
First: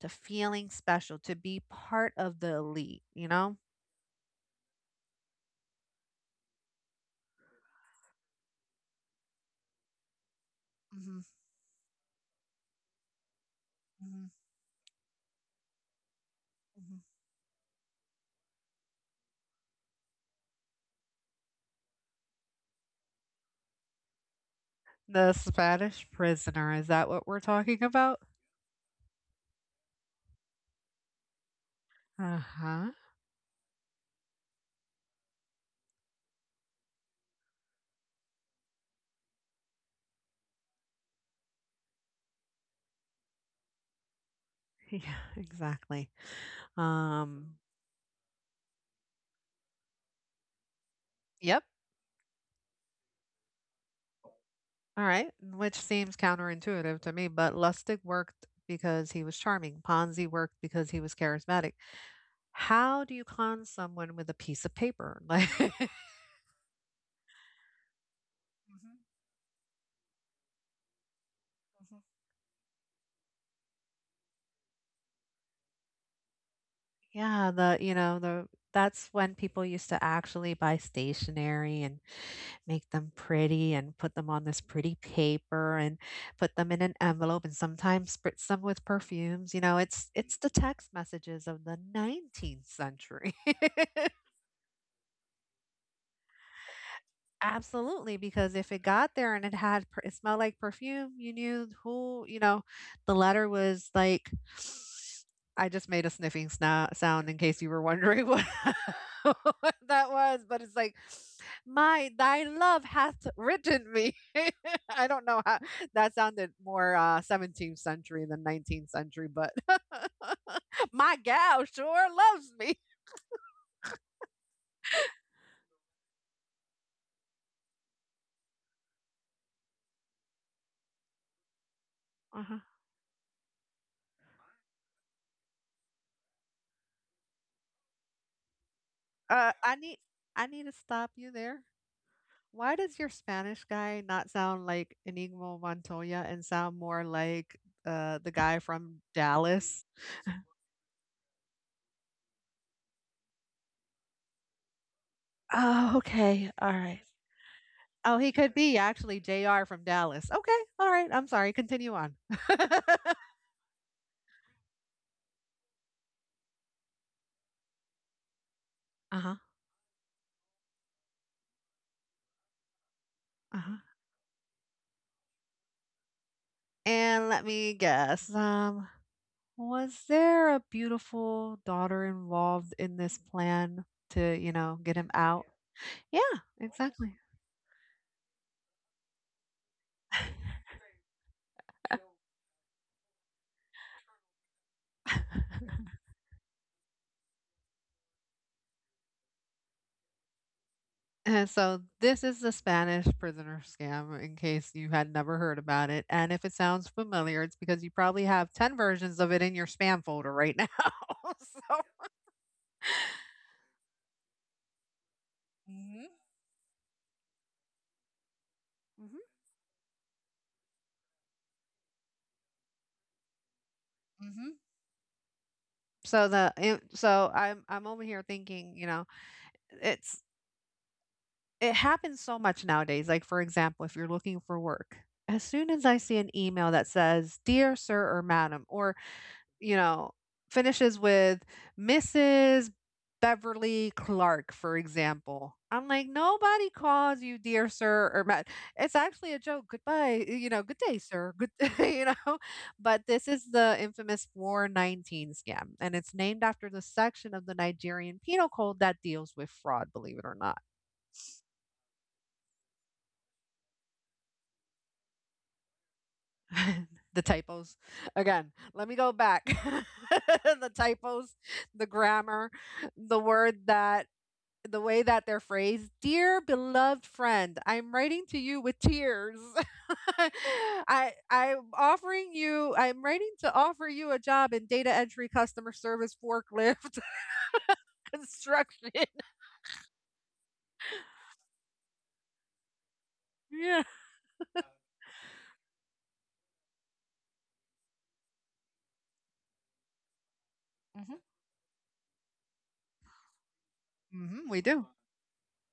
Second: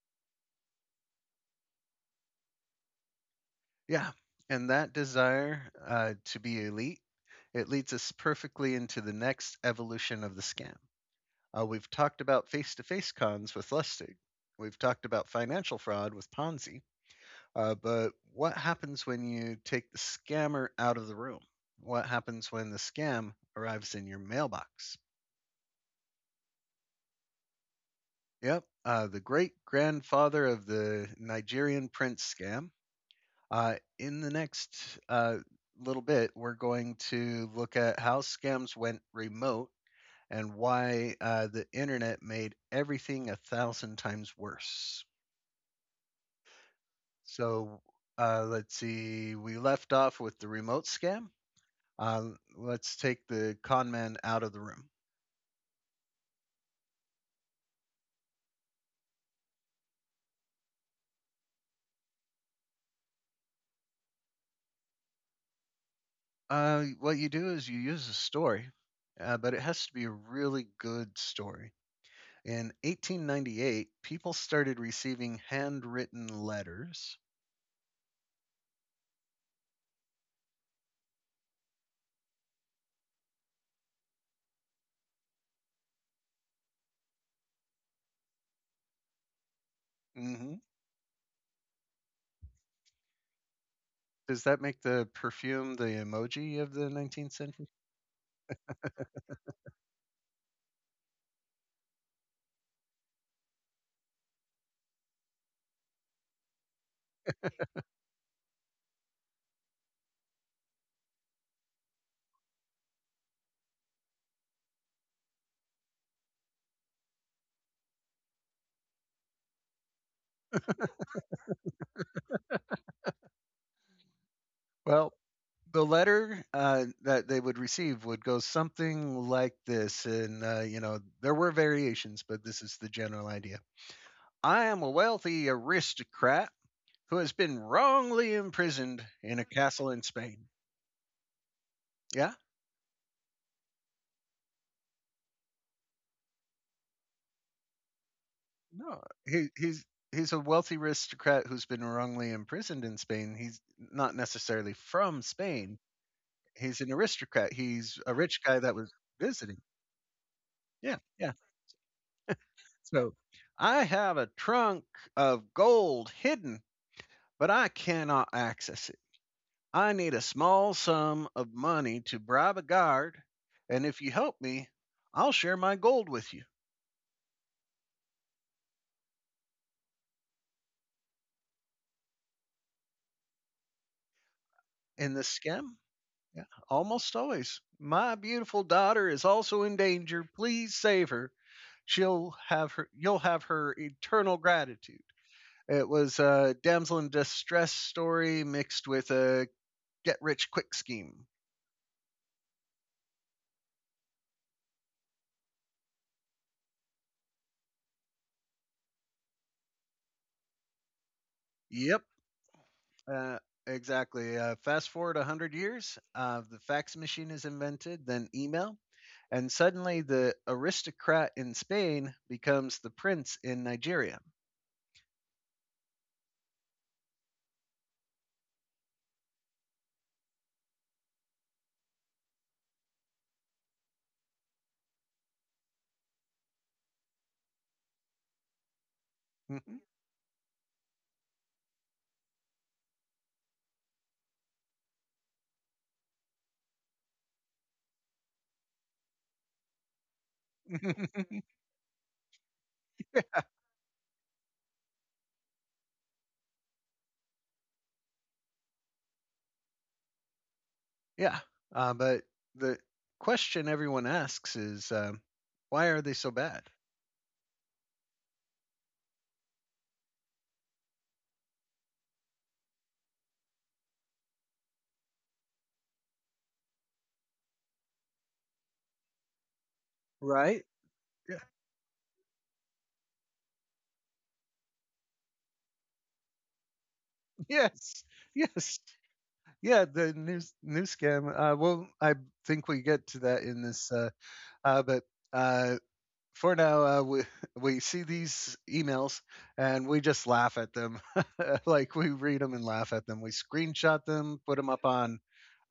Speaker 2: feeling special, to be part of the elite. You know,
Speaker 1: Yeah, and that desire to be elite it leads us perfectly into the next evolution of the scam.
Speaker 2: hmm.
Speaker 1: We've talked about face-to-face cons with Lustig.
Speaker 2: Hmm.
Speaker 1: We've talked about financial fraud with Ponzi.
Speaker 2: Hmm.
Speaker 1: But what happens when you take the scammer out of the room? What happens when the scam arrives in your mailbox?
Speaker 2: The Spanish prisoner. Is that what we're talking about?
Speaker 1: Yep. The great grandfather of the Nigerian prince
Speaker 2: Uh
Speaker 1: scam.
Speaker 2: huh.
Speaker 1: In the next little bit, we're going to look at how scams went remote and why the internet made everything a thousand times
Speaker 2: Yeah,
Speaker 1: worse.
Speaker 2: exactly. Um.
Speaker 1: So let's see. We left off with the remote scam.
Speaker 2: Yep.
Speaker 1: Uh, let's take the con man out of the room.
Speaker 2: All right, which seems counterintuitive to me, but Lustig worked because he was charming. Ponzi worked because he was charismatic. How do you con someone with a piece of paper? Like, mhm,
Speaker 1: What you do is you use a story,
Speaker 2: mhm.
Speaker 1: but it has to be a really good story. In 1898, people started receiving handwritten letters.
Speaker 2: Yeah, the, you know, the, that's when people used to actually buy stationery and make them pretty and put them on this pretty paper and put them in an envelope and sometimes spritz them with perfumes. You know, it's the
Speaker 1: Hmm
Speaker 2: text messages of the 19th century.
Speaker 1: Does that make the perfume the emoji of the 19th century?
Speaker 2: Absolutely, because if it got there and it had per it smelled like perfume, you knew who, you know, the letter was like I just made a sniffing sno sound in case you were wondering what what that was, but it's like, "My thy love hath written me." I don't know how that sounded more, 17th century than 19th century, but "My gal sure loves me."
Speaker 1: Well, the letter that they would receive would go something like this, and you know there were variations, but
Speaker 2: Uh-huh.
Speaker 1: this is the general idea. I am a wealthy aristocrat who has been wrongly imprisoned in a
Speaker 2: Uh, I
Speaker 1: castle
Speaker 2: need
Speaker 1: in
Speaker 2: I
Speaker 1: Spain.
Speaker 2: need to stop you there.
Speaker 1: Yeah.
Speaker 2: Why does your Spanish guy not sound like Enigma Montoya and sound more like the guy from
Speaker 1: No, he
Speaker 2: Dallas?
Speaker 1: he's he's a wealthy aristocrat who's been wrongly imprisoned in Spain. He's not necessarily from Spain.
Speaker 2: Oh, okay. All
Speaker 1: He's an
Speaker 2: right.
Speaker 1: aristocrat. He's a
Speaker 2: Oh, he
Speaker 1: rich
Speaker 2: could
Speaker 1: guy that
Speaker 2: be
Speaker 1: was
Speaker 2: actually
Speaker 1: visiting.
Speaker 2: JR from Dallas. Okay. All
Speaker 1: Yeah,
Speaker 2: right. I'm
Speaker 1: yeah.
Speaker 2: sorry. Continue on.
Speaker 1: So I have a trunk of gold hidden, but I cannot access it.
Speaker 2: Uh-huh.
Speaker 1: I need a small sum of money to bribe a guard,
Speaker 2: Uh-huh.
Speaker 1: and if you help me, I'll share my gold with you.
Speaker 2: And let me guess. Was there a beautiful daughter involved in this plan to, you know, get him
Speaker 1: In the
Speaker 2: out?
Speaker 1: scam,
Speaker 2: Yeah,
Speaker 1: yeah, almost
Speaker 2: exactly.
Speaker 1: always. My beautiful daughter is also in danger. Please save her. She'll have her. You'll have her eternal gratitude. It was a damsel in distress story mixed with a get rich quick scheme.
Speaker 2: So this is the Spanish prisoner scam in case you had never heard about it. And if it sounds familiar, it's because you probably have 10 versions of it in your spam folder right now. So
Speaker 1: Yep, uh, exactly. Fast forward a hundred years.
Speaker 2: hmm.
Speaker 1: The fax machine is invented, then email,
Speaker 2: Mhm.
Speaker 1: and suddenly the aristocrat in Spain becomes the prince in Nigeria.
Speaker 2: Hmm. So I'm over here thinking, you know, it's it happens so much nowadays. Like, for example, if you're looking for work, as soon as I see an email that says, "Dear sir or madam," or you
Speaker 1: Mhm.
Speaker 2: know, finishes with Mrs. Beverly Clark, for example. I'm like, nobody calls you dear sir or ma It's actually a joke. Goodbye, you know, good day, sir. Good you know. But this is the infamous 419 scam, and it's named after the section of the Nigerian Penal Code that deals with fraud, believe it or not.
Speaker 1: Yeah, but the question everyone asks is, "Why are they so bad?"
Speaker 2: The typos. Again, let me go back. The typos, the grammar, the word that the way that they're phrased, dear beloved friend, I'm writing to you with tears.
Speaker 1: Right? Yeah.
Speaker 2: I'm writing to offer you a job in data entry, customer service, forklift,
Speaker 1: Yes. Yes.
Speaker 2: construction.
Speaker 1: Yeah. The news scam. Well, I think we get to that in
Speaker 2: Yeah.
Speaker 1: this. But uh, for now, we we see these emails and we just laugh at them.
Speaker 2: Hmm.
Speaker 1: like we read them and laugh at them. We screenshot them,
Speaker 2: Hmm.
Speaker 1: put
Speaker 2: We
Speaker 1: them up
Speaker 2: do.
Speaker 1: on.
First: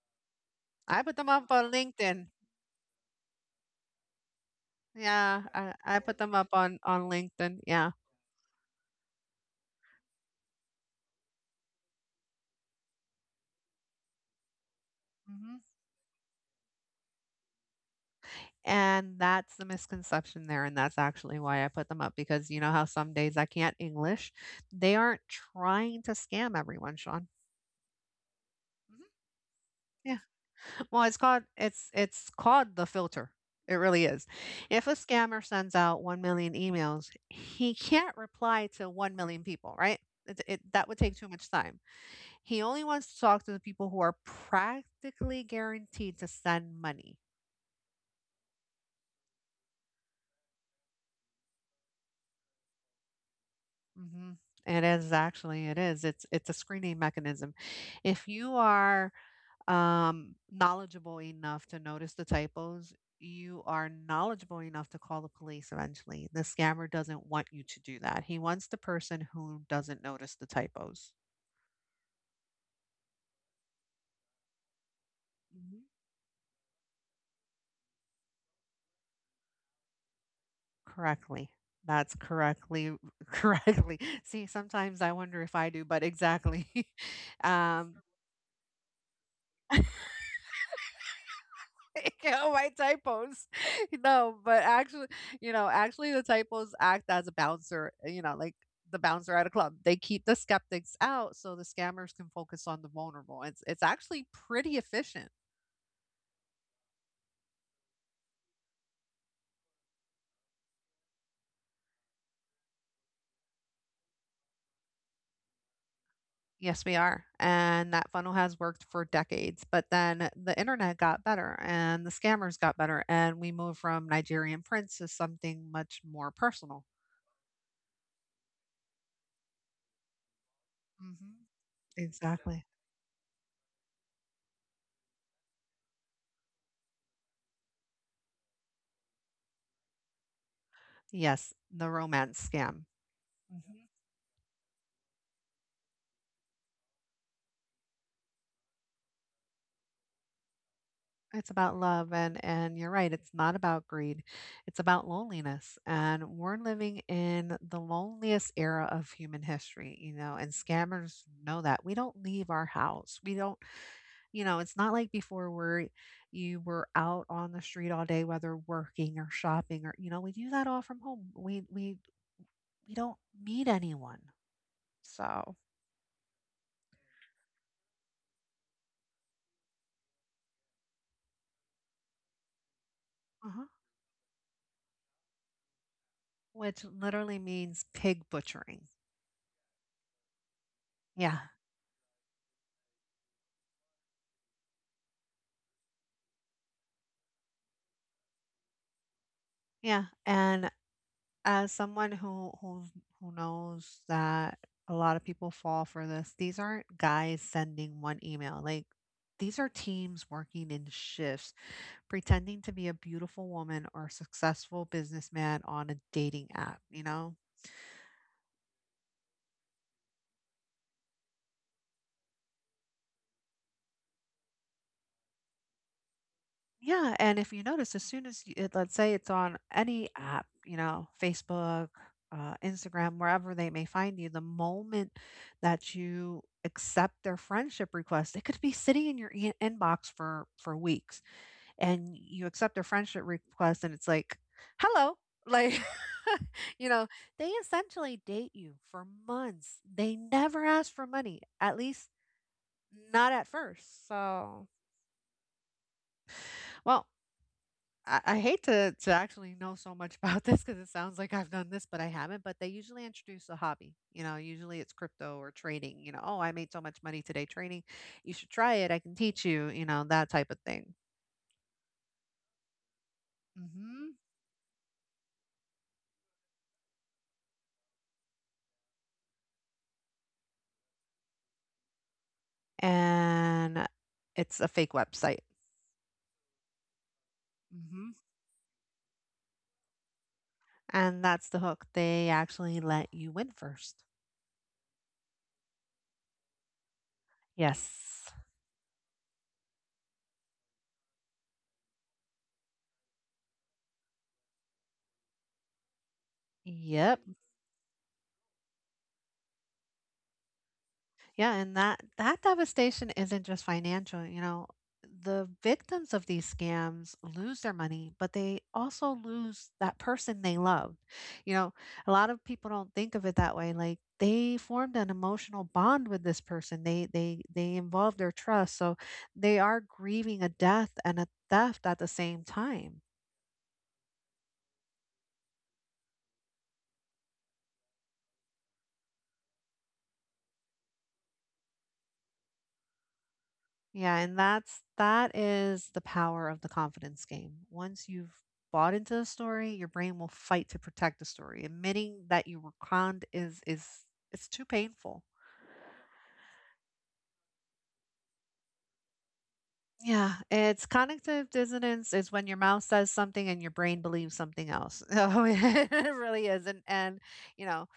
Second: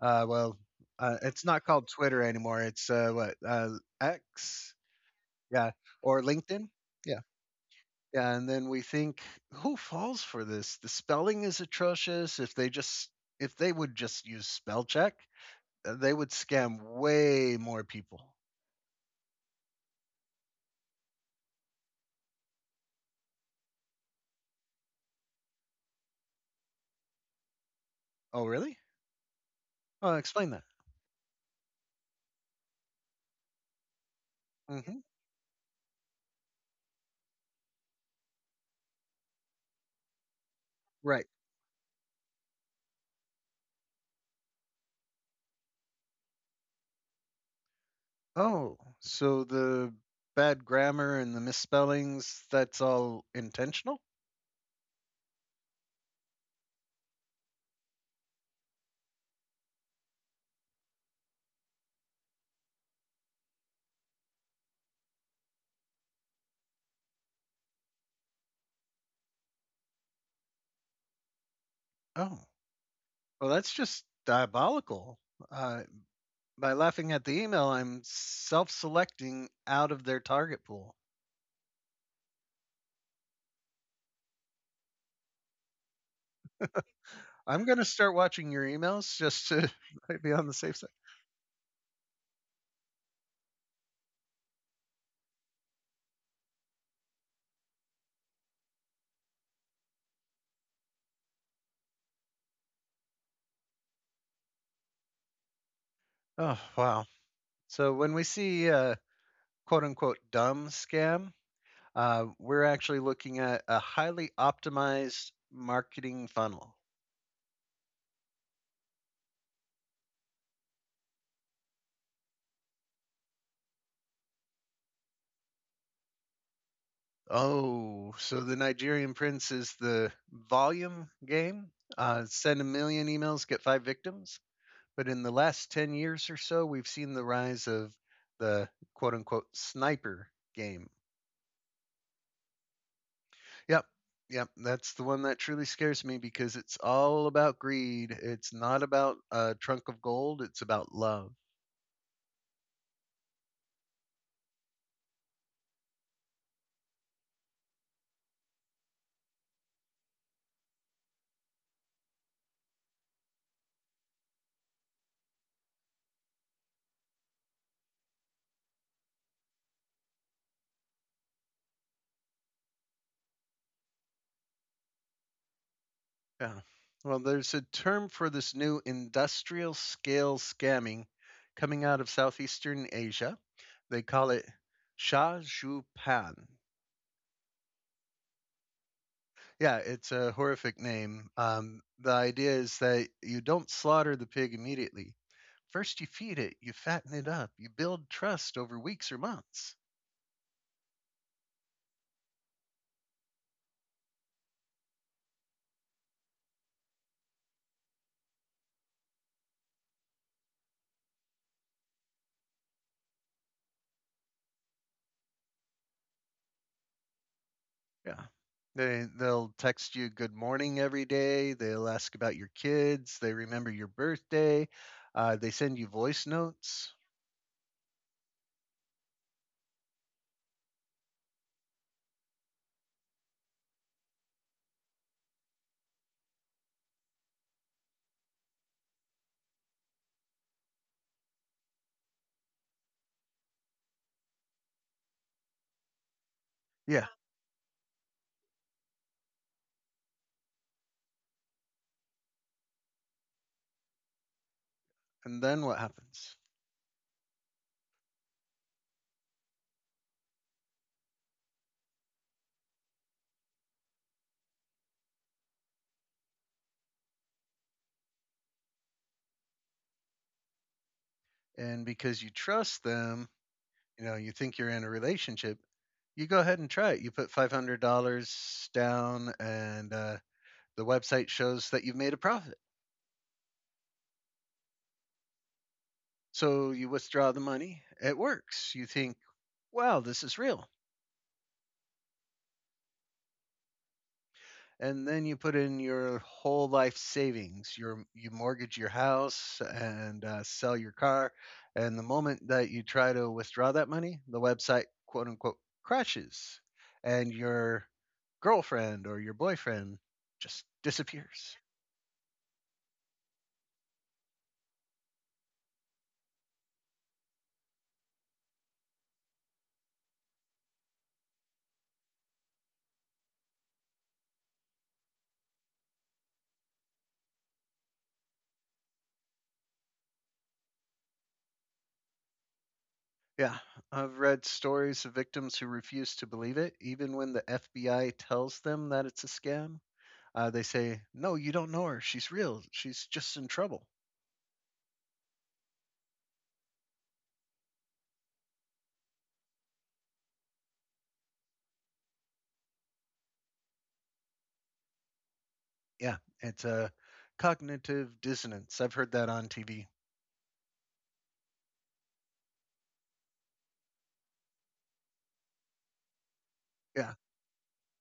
Speaker 1: Well,
Speaker 2: I put them
Speaker 1: it's
Speaker 2: up
Speaker 1: not
Speaker 2: on
Speaker 1: called Twitter
Speaker 2: LinkedIn.
Speaker 1: anymore. It's what X,
Speaker 2: Yeah,
Speaker 1: yeah,
Speaker 2: I put
Speaker 1: or
Speaker 2: them up
Speaker 1: LinkedIn,
Speaker 2: on
Speaker 1: yeah,
Speaker 2: LinkedIn. Yeah.
Speaker 1: yeah. And then we think, who falls for this? The spelling is atrocious. If they would just use spell check,
Speaker 2: Mhm.
Speaker 1: they would scam way more people.
Speaker 2: And that's the misconception there, and that's actually why I put them up because you know how some days I can't English? They aren't trying to scam everyone, Sean.
Speaker 1: Oh, really?
Speaker 2: Mhm.
Speaker 1: Oh,
Speaker 2: Yeah.
Speaker 1: explain that.
Speaker 2: Well, it's called it's called the filter. It really is. If a
Speaker 1: Hmm
Speaker 2: scammer sends out 1 million emails, he can't reply to 1 million people, right? That would take
Speaker 1: Right.
Speaker 2: too much time. He only wants to talk to the people who are practically guaranteed to send money.
Speaker 1: Oh, so the bad grammar and the misspellings, that's all intentional?
Speaker 2: Mhm. It is, actually, it is. It's a screening mechanism. If you are knowledgeable enough to notice the typos, you are knowledgeable enough to call the police eventually. The scammer doesn't want you to do that. He wants the person who doesn't notice the typos.
Speaker 1: Oh, well, that's just diabolical.
Speaker 2: Mhm.
Speaker 1: Uh, by laughing at the email, I'm self selecting out of their target pool.
Speaker 2: Correctly. That's correctly correctly. See, sometimes I wonder if I do, but exactly.
Speaker 1: I'm going to
Speaker 2: um,
Speaker 1: start watching your emails just to might be on the safe side.
Speaker 2: all my typos. No, but actually, you know, actually the typos act as a bouncer, you know, like the bouncer at a club. They keep the skeptics out so the scammers can focus on the vulnerable. It's actually pretty efficient.
Speaker 1: Oh, wow. So when we see quote unquote dumb scam, we're actually looking at a highly optimized marketing funnel.
Speaker 2: Yes, we are. And that funnel has worked for decades. But then the internet got better and the scammers got better. And we moved from Nigerian prince to something much more personal.
Speaker 1: Oh, so the Nigerian Prince is the volume
Speaker 2: Hmm.
Speaker 1: game. Send a
Speaker 2: Exactly.
Speaker 1: million emails, get five victims. But in the last 10 years or so, we've seen the rise of the quote unquote sniper game.
Speaker 2: Yes, the romance scam.
Speaker 1: Yep. Yep. That's the one that truly scares me because it's all about greed. It's not about a trunk of gold, it's about love.
Speaker 2: It's about love, and you're right, it's not about greed. It's about loneliness. And we're living in the loneliest era of human history, you know, and scammers know that. We don't leave our house. We don't, you know, it's not like before where you were out on the street all day whether working or shopping or you know, we do that all from home. We we don't meet anyone. So,
Speaker 1: Yeah. Well, there's a term for this new industrial scale scamming coming out of Southeastern Asia.
Speaker 2: uh-huh.
Speaker 1: They call it Sha Zhu Pan.
Speaker 2: Which literally means pig butchering.
Speaker 1: Yeah, it's a horrific name.
Speaker 2: Yeah.
Speaker 1: The idea is that you don't slaughter the pig immediately. First, you feed it, you fatten it up, you build trust over weeks or months.
Speaker 2: Yeah. And as someone who knows that a lot of people fall for this, these aren't guys sending one email. Like, these are teams working in shifts, pretending to be a beautiful woman or successful businessman on a dating app, you know?
Speaker 1: Yeah. They'll text you good morning every day. They'll ask about your kids. They remember your birthday. They send you voice notes.
Speaker 2: Yeah, and if you notice, as soon as you, let's say it's on any app, you know, Facebook, Instagram, wherever they may find you, the moment that you accept their friendship request, it could be sitting in your inbox for weeks, and you accept their friendship request, and it's like, hello, like. you
Speaker 1: Yeah.
Speaker 2: know, they essentially date you for months. They never ask for money, at least not at first. So,
Speaker 1: And then what happens?
Speaker 2: well, I hate to actually know so much about this because it sounds like I've done this, but I haven't. But they usually introduce a hobby. Usually it's crypto or trading. Oh, I made so much money today trading. You should try it. I can teach you. That type of thing.
Speaker 1: And because you trust them, you
Speaker 2: Mm-hmm.
Speaker 1: know, you think you're in a relationship, you go ahead and try it. You put $500 down, and the website shows that you've made a profit.
Speaker 2: And it's a fake website.
Speaker 1: So you withdraw the money.
Speaker 2: Mm-hmm.
Speaker 1: It works. You think, wow, this is real.
Speaker 2: And that's the hook. They actually let you win first.
Speaker 1: And then you put in your whole life savings, you
Speaker 2: Yes.
Speaker 1: mortgage your house and sell your car, and the moment that you try to withdraw that money the website quote unquote crashes
Speaker 2: Yep.
Speaker 1: and your girlfriend or your boyfriend just
Speaker 2: Yeah,
Speaker 1: disappears.
Speaker 2: and that devastation isn't just financial. The victims of these scams lose their money, but they also lose that person they loved. You know, a lot of people don't think of it that way. Like they formed an emotional bond with this person. They involve their trust. So they are grieving a death and a theft at the same time.
Speaker 1: Yeah, I've read stories of victims who refuse to believe it even when the FBI tells them that it's a scam. They say no, you don't know her, she's real, she's just in trouble.
Speaker 2: Yeah, and that is the power of the confidence game. Once you've bought into the story, your brain will fight to protect the story. Admitting that you were conned is it's too painful.
Speaker 1: Yeah, it's a cognitive dissonance. I've heard that on TV.
Speaker 2: Yeah, it's cognitive dissonance is when your mouth says something and your brain believes something else. So it really is. And
Speaker 1: Yeah,
Speaker 2: and you know,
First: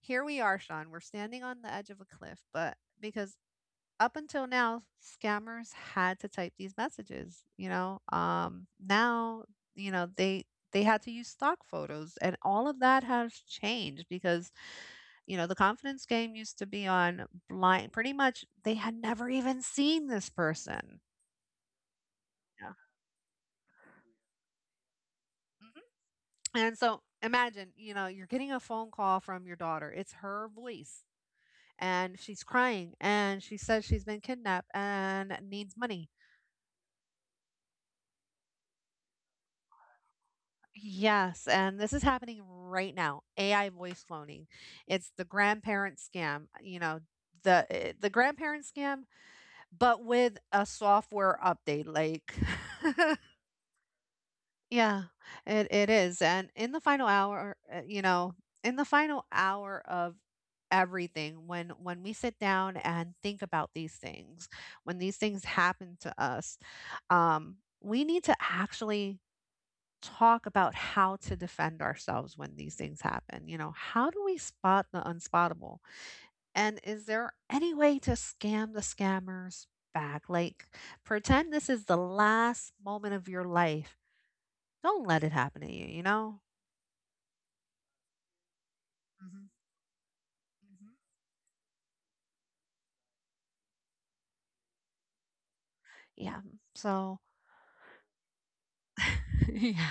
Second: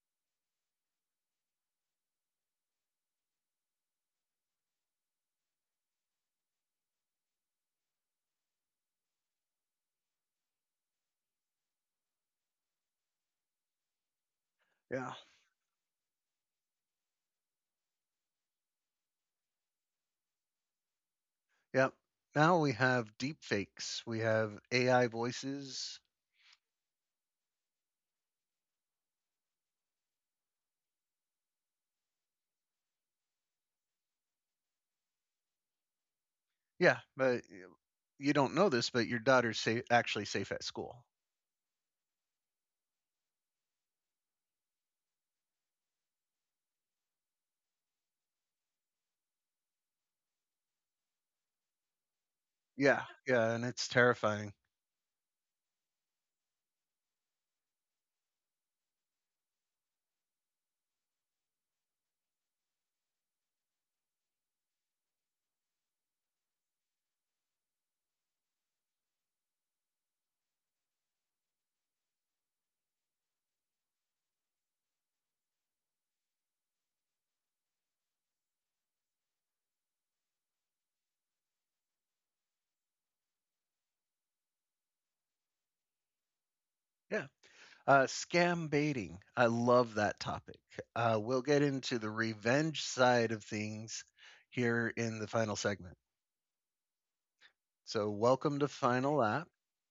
Speaker 2: here we are, Sean. We're standing on the edge of a cliff, but because up until now, scammers had to type these messages. Now, you know, they they had to use stock photos and all of that has changed because,
Speaker 1: yeah,
Speaker 2: you know, the confidence game used to be on blind pretty much they had never even seen this person.
Speaker 1: yeah. Now we
Speaker 2: Yeah.
Speaker 1: have deep fakes. We have AI
Speaker 2: Mhm.
Speaker 1: voices.
Speaker 2: And so imagine, you're getting a phone call from your daughter. It's her voice and she's crying and she says she's been kidnapped and needs money.
Speaker 1: Yeah, but you don't know this, but your daughter's safe, actually safe at school.
Speaker 2: Yes, and this is happening right now. AI voice cloning. It's the grandparent scam, the grandparent scam, but with a software update. Like,
Speaker 1: Yeah, yeah, and it's terrifying.
Speaker 2: yeah, it is. And in the final hour, in the final hour of everything, when we sit down and think about these things, when these things happen to us, um, we need to actually talk about how to defend ourselves when these things happen. How do we spot the unspotable? And is there any way to scam the scammers back? Like, pretend this is the last moment of your life. Don't let it happen to you, you know?
Speaker 1: Yeah. Scam baiting. I
Speaker 2: Hmm.
Speaker 1: love that topic.
Speaker 2: Hmm.
Speaker 1: We'll get into the revenge side of things here in the final segment.
Speaker 2: Yeah. So,
Speaker 1: So, welcome to Final Lap.
Speaker 2: yeah.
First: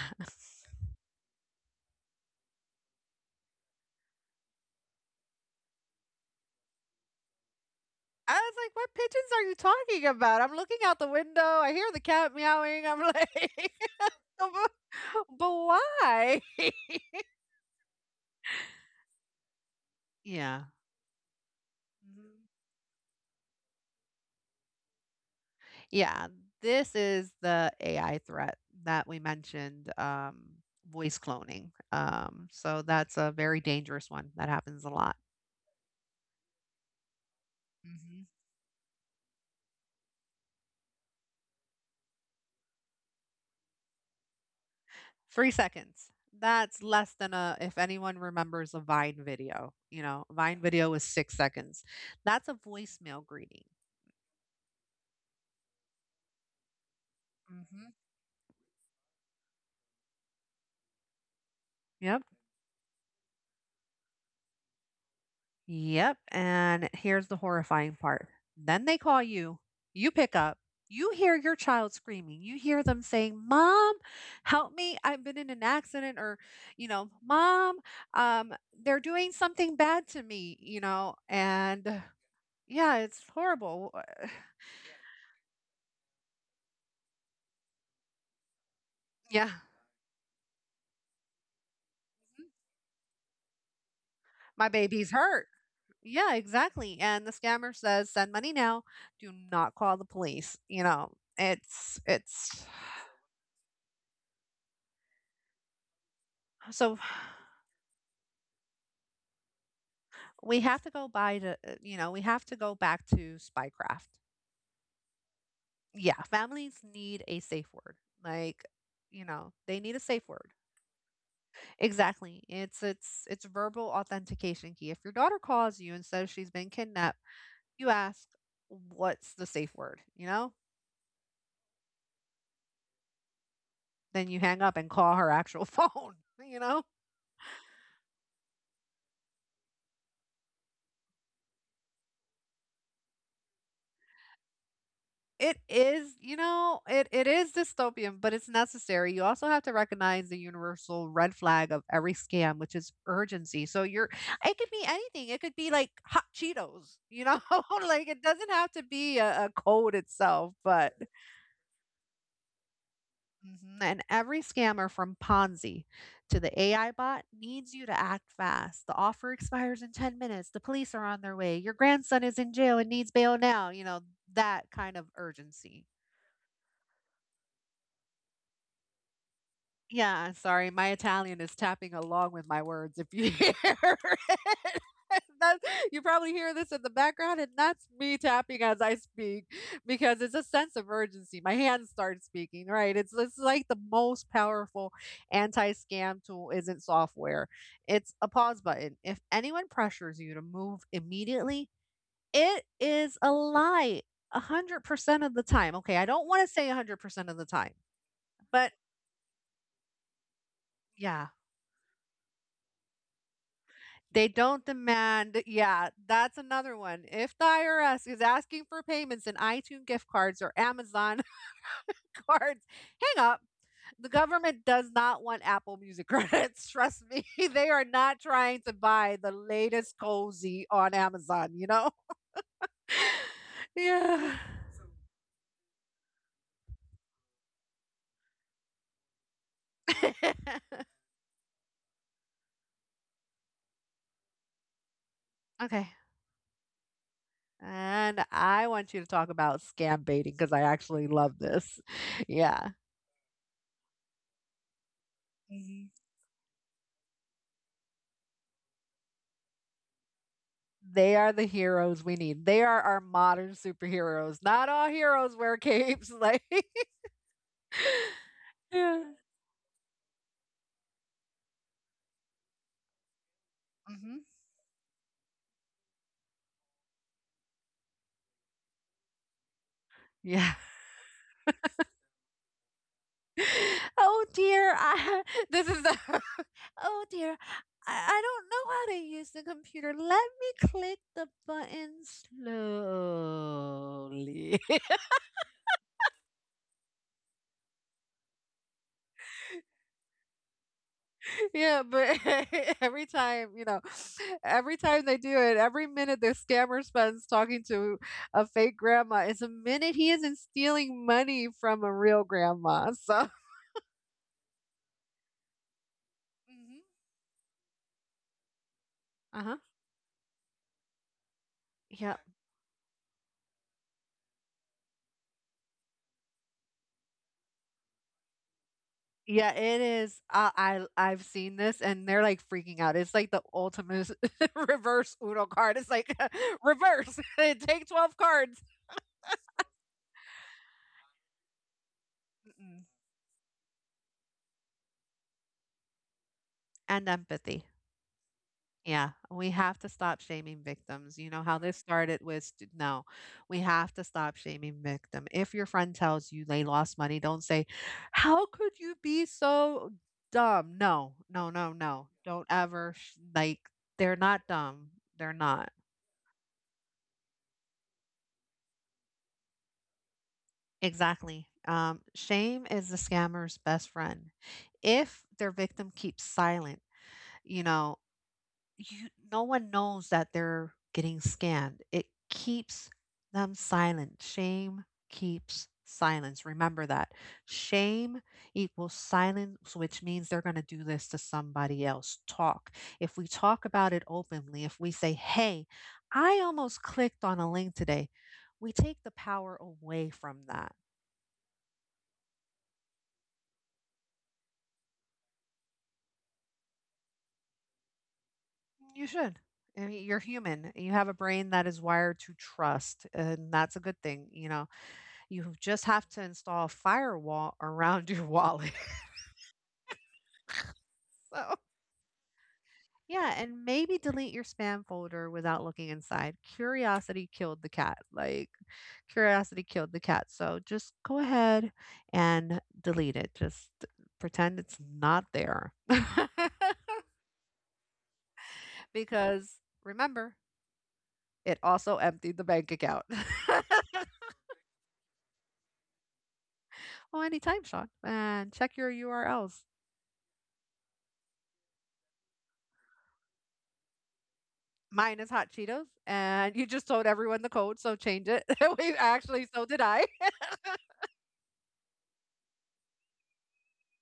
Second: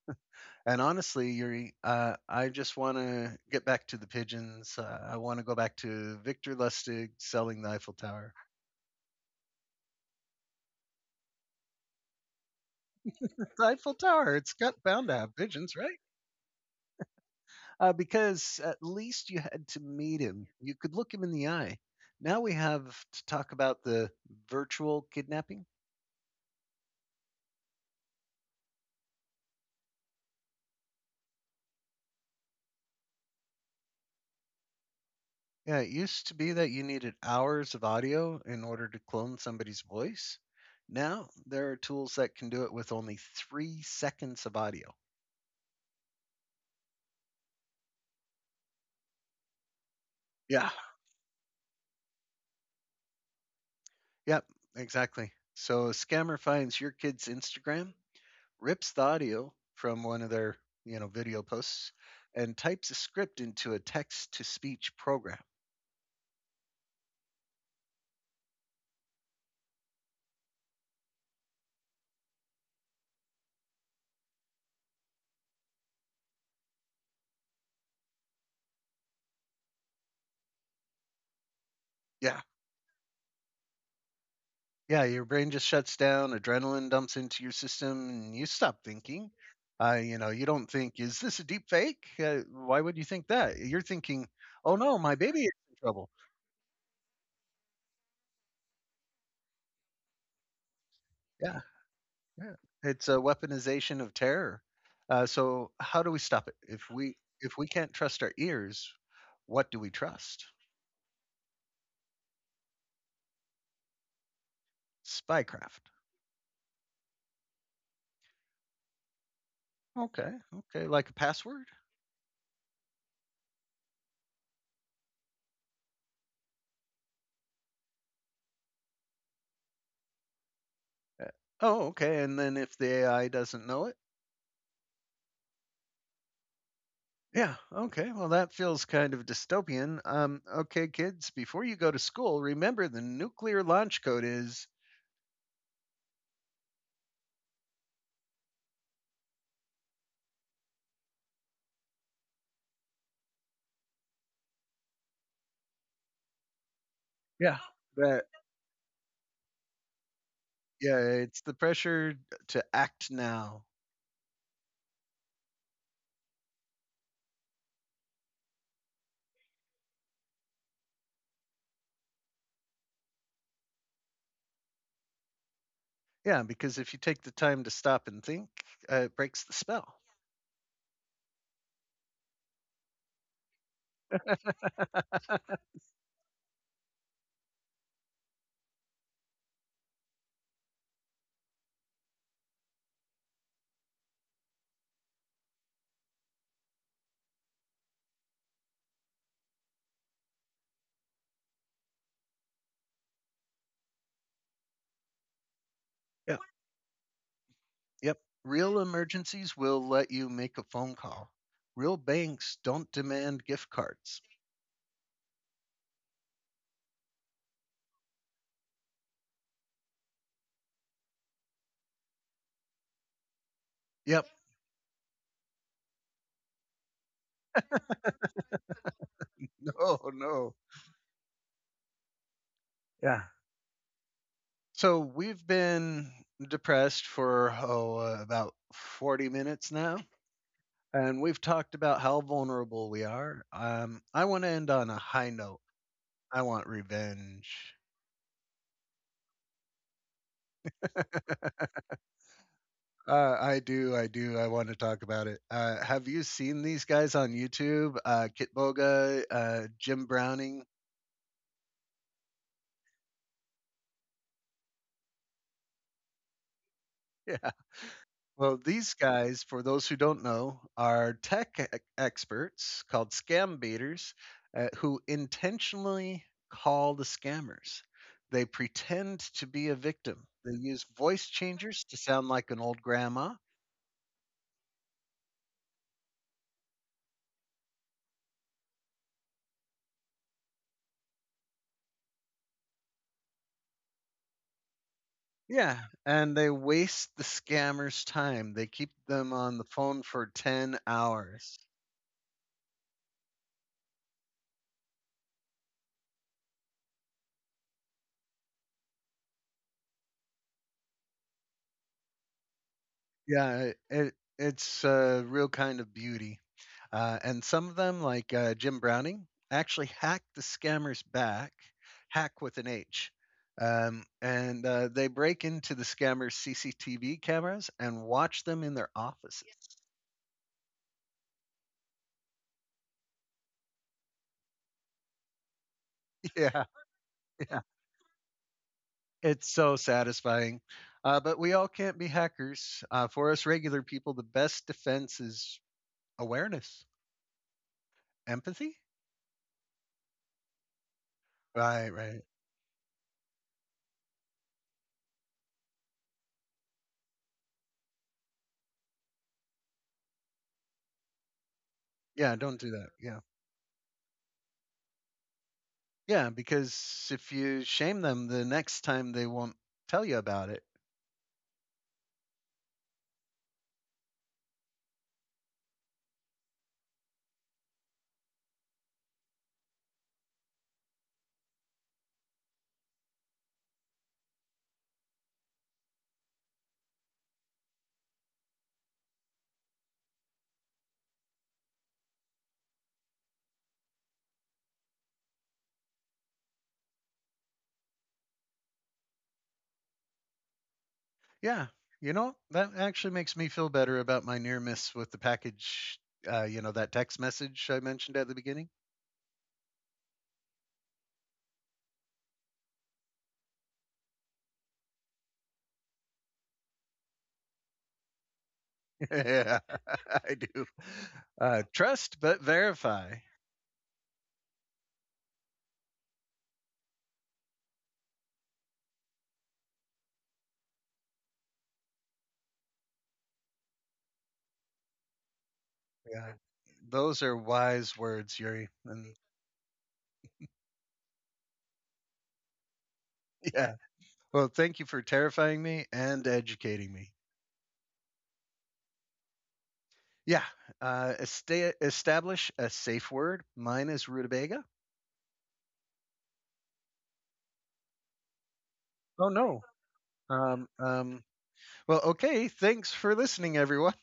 Speaker 1: And honestly, Yuri, I just want to get back to the pigeons. I want to go back to Victor Lustig selling the Eiffel
Speaker 2: I
Speaker 1: Tower.
Speaker 2: was like, what pigeons are you talking about? I'm looking out the window. I hear the cat meowing. I'm like,
Speaker 1: The Eiffel Tower,
Speaker 2: but,
Speaker 1: it's got bound to have
Speaker 2: but
Speaker 1: pigeons, right?
Speaker 2: why?
Speaker 1: Because at least you had to meet him.
Speaker 2: Yeah.
Speaker 1: You could look him in the eye.
Speaker 2: Mhm.
Speaker 1: Now we have to talk about the virtual kidnapping.
Speaker 2: Yeah, this is the AI threat that we mentioned, voice cloning. So that's a very dangerous one that happens a lot.
Speaker 1: Yeah, it used to be that you needed hours of
Speaker 2: Hmm.
Speaker 1: audio in order to clone somebody's voice. Now there are tools that can do it with only 3 seconds of audio.
Speaker 2: 3 seconds. That's less than a, if anyone remembers a Vine video, Vine
Speaker 1: Yeah.
Speaker 2: video was 6 seconds. That's a voicemail greeting.
Speaker 1: Yep, exactly. So a scammer finds your kid's
Speaker 2: Hmm.
Speaker 1: Instagram, rips the audio from one of their, you know, video posts
Speaker 2: Yep.
Speaker 1: and types a script into a text to speech program.
Speaker 2: Yep. And here's the horrifying part. Then they call you. You pick up. You hear your child screaming. You hear them saying, Mom, help me. I've been in an accident. Or, Mom, um, they're doing something bad to me. And
Speaker 1: Yeah.
Speaker 2: yeah, it's horrible.
Speaker 1: Yeah, your brain just shuts down, adrenaline dumps into your system and you stop thinking.
Speaker 2: Yeah.
Speaker 1: You know, you don't think, is this a deep fake? Why would you think that? You're thinking,
Speaker 2: My
Speaker 1: oh no,
Speaker 2: baby's
Speaker 1: my baby
Speaker 2: hurt.
Speaker 1: is in trouble.
Speaker 2: Yeah, exactly. And the scammer says, send money now. Do not call the police. You know,
Speaker 1: Yeah.
Speaker 2: it's,
Speaker 1: Yeah,
Speaker 2: it's
Speaker 1: it's a weaponization of terror. So how do we stop it?
Speaker 2: so.
Speaker 1: If we can't trust our ears, what do we trust?
Speaker 2: We have to go by the, We have to go back to spycraft.
Speaker 1: Spycraft.
Speaker 2: Yeah, families need a safe word. Like, they need a safe
Speaker 1: Okay,
Speaker 2: word.
Speaker 1: okay, like a password.
Speaker 2: Exactly. It's verbal authentication key. If your daughter calls you and says she's been kidnapped, you ask, "What's the safe word?" You know?
Speaker 1: Uh, Oh, okay. And then if the AI doesn't know it,
Speaker 2: Then you hang up and call her actual phone, you know?
Speaker 1: yeah, okay. Well, that feels kind of dystopian. Okay, kids, before you go to school, remember the nuclear launch code is
Speaker 2: It is dystopian, but it's necessary. You also have to recognize the universal red flag of every scam, which is urgency. So you're it could be anything. It could be like hot Cheetos,
Speaker 1: yeah
Speaker 2: like it
Speaker 1: that
Speaker 2: doesn't have to be a code itself, but.
Speaker 1: yeah. It's the pressure to act now.
Speaker 2: Mhm. And every scammer from Ponzi to the AI bot needs you to act fast. The offer expires in 10 minutes. The police are on their way. Your grandson is in jail and needs bail now, that kind of urgency.
Speaker 1: Yeah, because if you take the time to stop and think, it breaks the spell.
Speaker 2: Yeah, sorry, my Italian is tapping along with my words if you hear it. That- you probably hear this in the background, and that's me tapping as I speak because it's a sense of urgency. My hands start speaking, right? It's like the most powerful anti scam tool isn't software, it's a pause button. If anyone pressures you to move immediately, it is a lie 100% of the time. Okay, I don't
Speaker 1: Yeah.
Speaker 2: want to say 100% of the time,
Speaker 1: Yep.
Speaker 2: but
Speaker 1: Real emergencies will let you make a phone
Speaker 2: yeah.
Speaker 1: call. Real banks don't demand gift cards.
Speaker 2: They don't demand. Yeah, that's another one. If the IRS is asking for payments in iTunes gift cards or Amazon cards, hang up. The
Speaker 1: Yep.
Speaker 2: government does not want Apple Music credits. Trust me, they are not trying to buy the latest
Speaker 1: No, no.
Speaker 2: cozy on Amazon, you know?
Speaker 1: Yeah.
Speaker 2: Yeah.
Speaker 1: So we've been depressed for about 40 minutes now, and we've talked about how vulnerable we are. I want to end on a high note.
Speaker 2: Okay.
Speaker 1: I want revenge.
Speaker 2: And I want you to talk about scam baiting because I actually love this.
Speaker 1: I do. I want to talk about it.
Speaker 2: Yeah.
Speaker 1: Have you seen these guys on YouTube? Kit Boga, Jim Browning.
Speaker 2: They are the heroes we need. They are our modern superheroes. Not all heroes wear capes, like.
Speaker 1: Yeah. Well, these
Speaker 2: Yeah.
Speaker 1: guys, for those who don't know, are tech experts called scam baiters
Speaker 2: Mhm.
Speaker 1: who intentionally call the scammers. They pretend to be a victim.
Speaker 2: Yeah.
Speaker 1: They use voice changers to sound like an old grandma.
Speaker 2: "Oh dear, I." This is the "Oh dear, I don't know how to use the computer. Let me click the button slowly."
Speaker 1: Yeah, and they waste the scammers' time. They keep them on the phone for 10 hours.
Speaker 2: Yeah, but every time, every time they do it, every minute the scammer spends talking to a fake grandma is a minute he isn't stealing money from a real grandma. So.
Speaker 1: Yeah, it it's a real kind of beauty.
Speaker 2: Hmm.
Speaker 1: And some of them, like Jim Browning,
Speaker 2: Uh-huh.
Speaker 1: actually hack the scammer's back,
Speaker 2: Yeah.
Speaker 1: hack with an H. And they break into the scammer's CCTV cameras and watch them in their offices.
Speaker 2: Yeah, it is. I've seen this and they're like freaking out. It's like the ultimate reverse Uno card. It's like
Speaker 1: Yeah,
Speaker 2: reverse.
Speaker 1: yeah.
Speaker 2: Take 12 cards.
Speaker 1: It's so satisfying. But we all can't be hackers.
Speaker 2: Mm-mm.
Speaker 1: For us regular people, the best defense is awareness,
Speaker 2: And empathy.
Speaker 1: empathy.
Speaker 2: Yeah, we have to stop shaming victims. You know how this
Speaker 1: Right,
Speaker 2: started
Speaker 1: right.
Speaker 2: with no, we have to stop shaming victim. If your friend tells you they lost money, don't say, "How could you be so dumb?" No, no, no, no.
Speaker 1: Yeah,
Speaker 2: Don't
Speaker 1: don't do that.
Speaker 2: ever
Speaker 1: Yeah.
Speaker 2: like they're not dumb. They're not.
Speaker 1: Yeah, because if you shame them the next time they won't tell you about it.
Speaker 2: Exactly. Shame is the scammer's best friend. If their victim keeps silent, you know, you no one knows that they're getting scanned. It keeps them silent. Shame keeps silence. Remember that. Shame equals silence, which means they're going to do this to somebody else. Talk. If we talk about it openly, if we say, hey, I almost clicked on a link today, we take the power away from that.
Speaker 1: Yeah, you know, that actually makes me feel better about my near miss with the package. You know, that text message I mentioned at the beginning?
Speaker 2: You should. I mean, you're human. You have a brain that is wired to trust, and that's a good thing. You just have to install a firewall around your wallet.
Speaker 1: yeah, I do.
Speaker 2: So,
Speaker 1: Trust but verify.
Speaker 2: yeah, and maybe delete your spam folder without looking inside. Curiosity killed the cat. Like, curiosity killed the cat. So just go ahead and delete it. Just pretend it's not there.
Speaker 1: Yeah, those are wise words, Yuri. And
Speaker 2: Because remember, it also emptied the bank account.
Speaker 1: yeah, well, thank you for terrifying me and educating me.
Speaker 2: Well, anytime, Sean. And check your URLs.
Speaker 1: Yeah, establish a safe word. Mine is rutabaga.
Speaker 2: Mine is hot Cheetos, and you just told everyone the code, so change it. we
Speaker 1: Oh,
Speaker 2: actually,
Speaker 1: no.
Speaker 2: so did I.
Speaker 1: Um, um, well, okay. Thanks for listening, everyone.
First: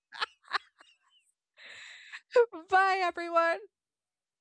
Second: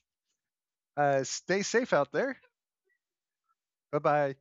Speaker 1: Stay safe out there.
Speaker 2: Bye, everyone.
Speaker 1: Bye bye.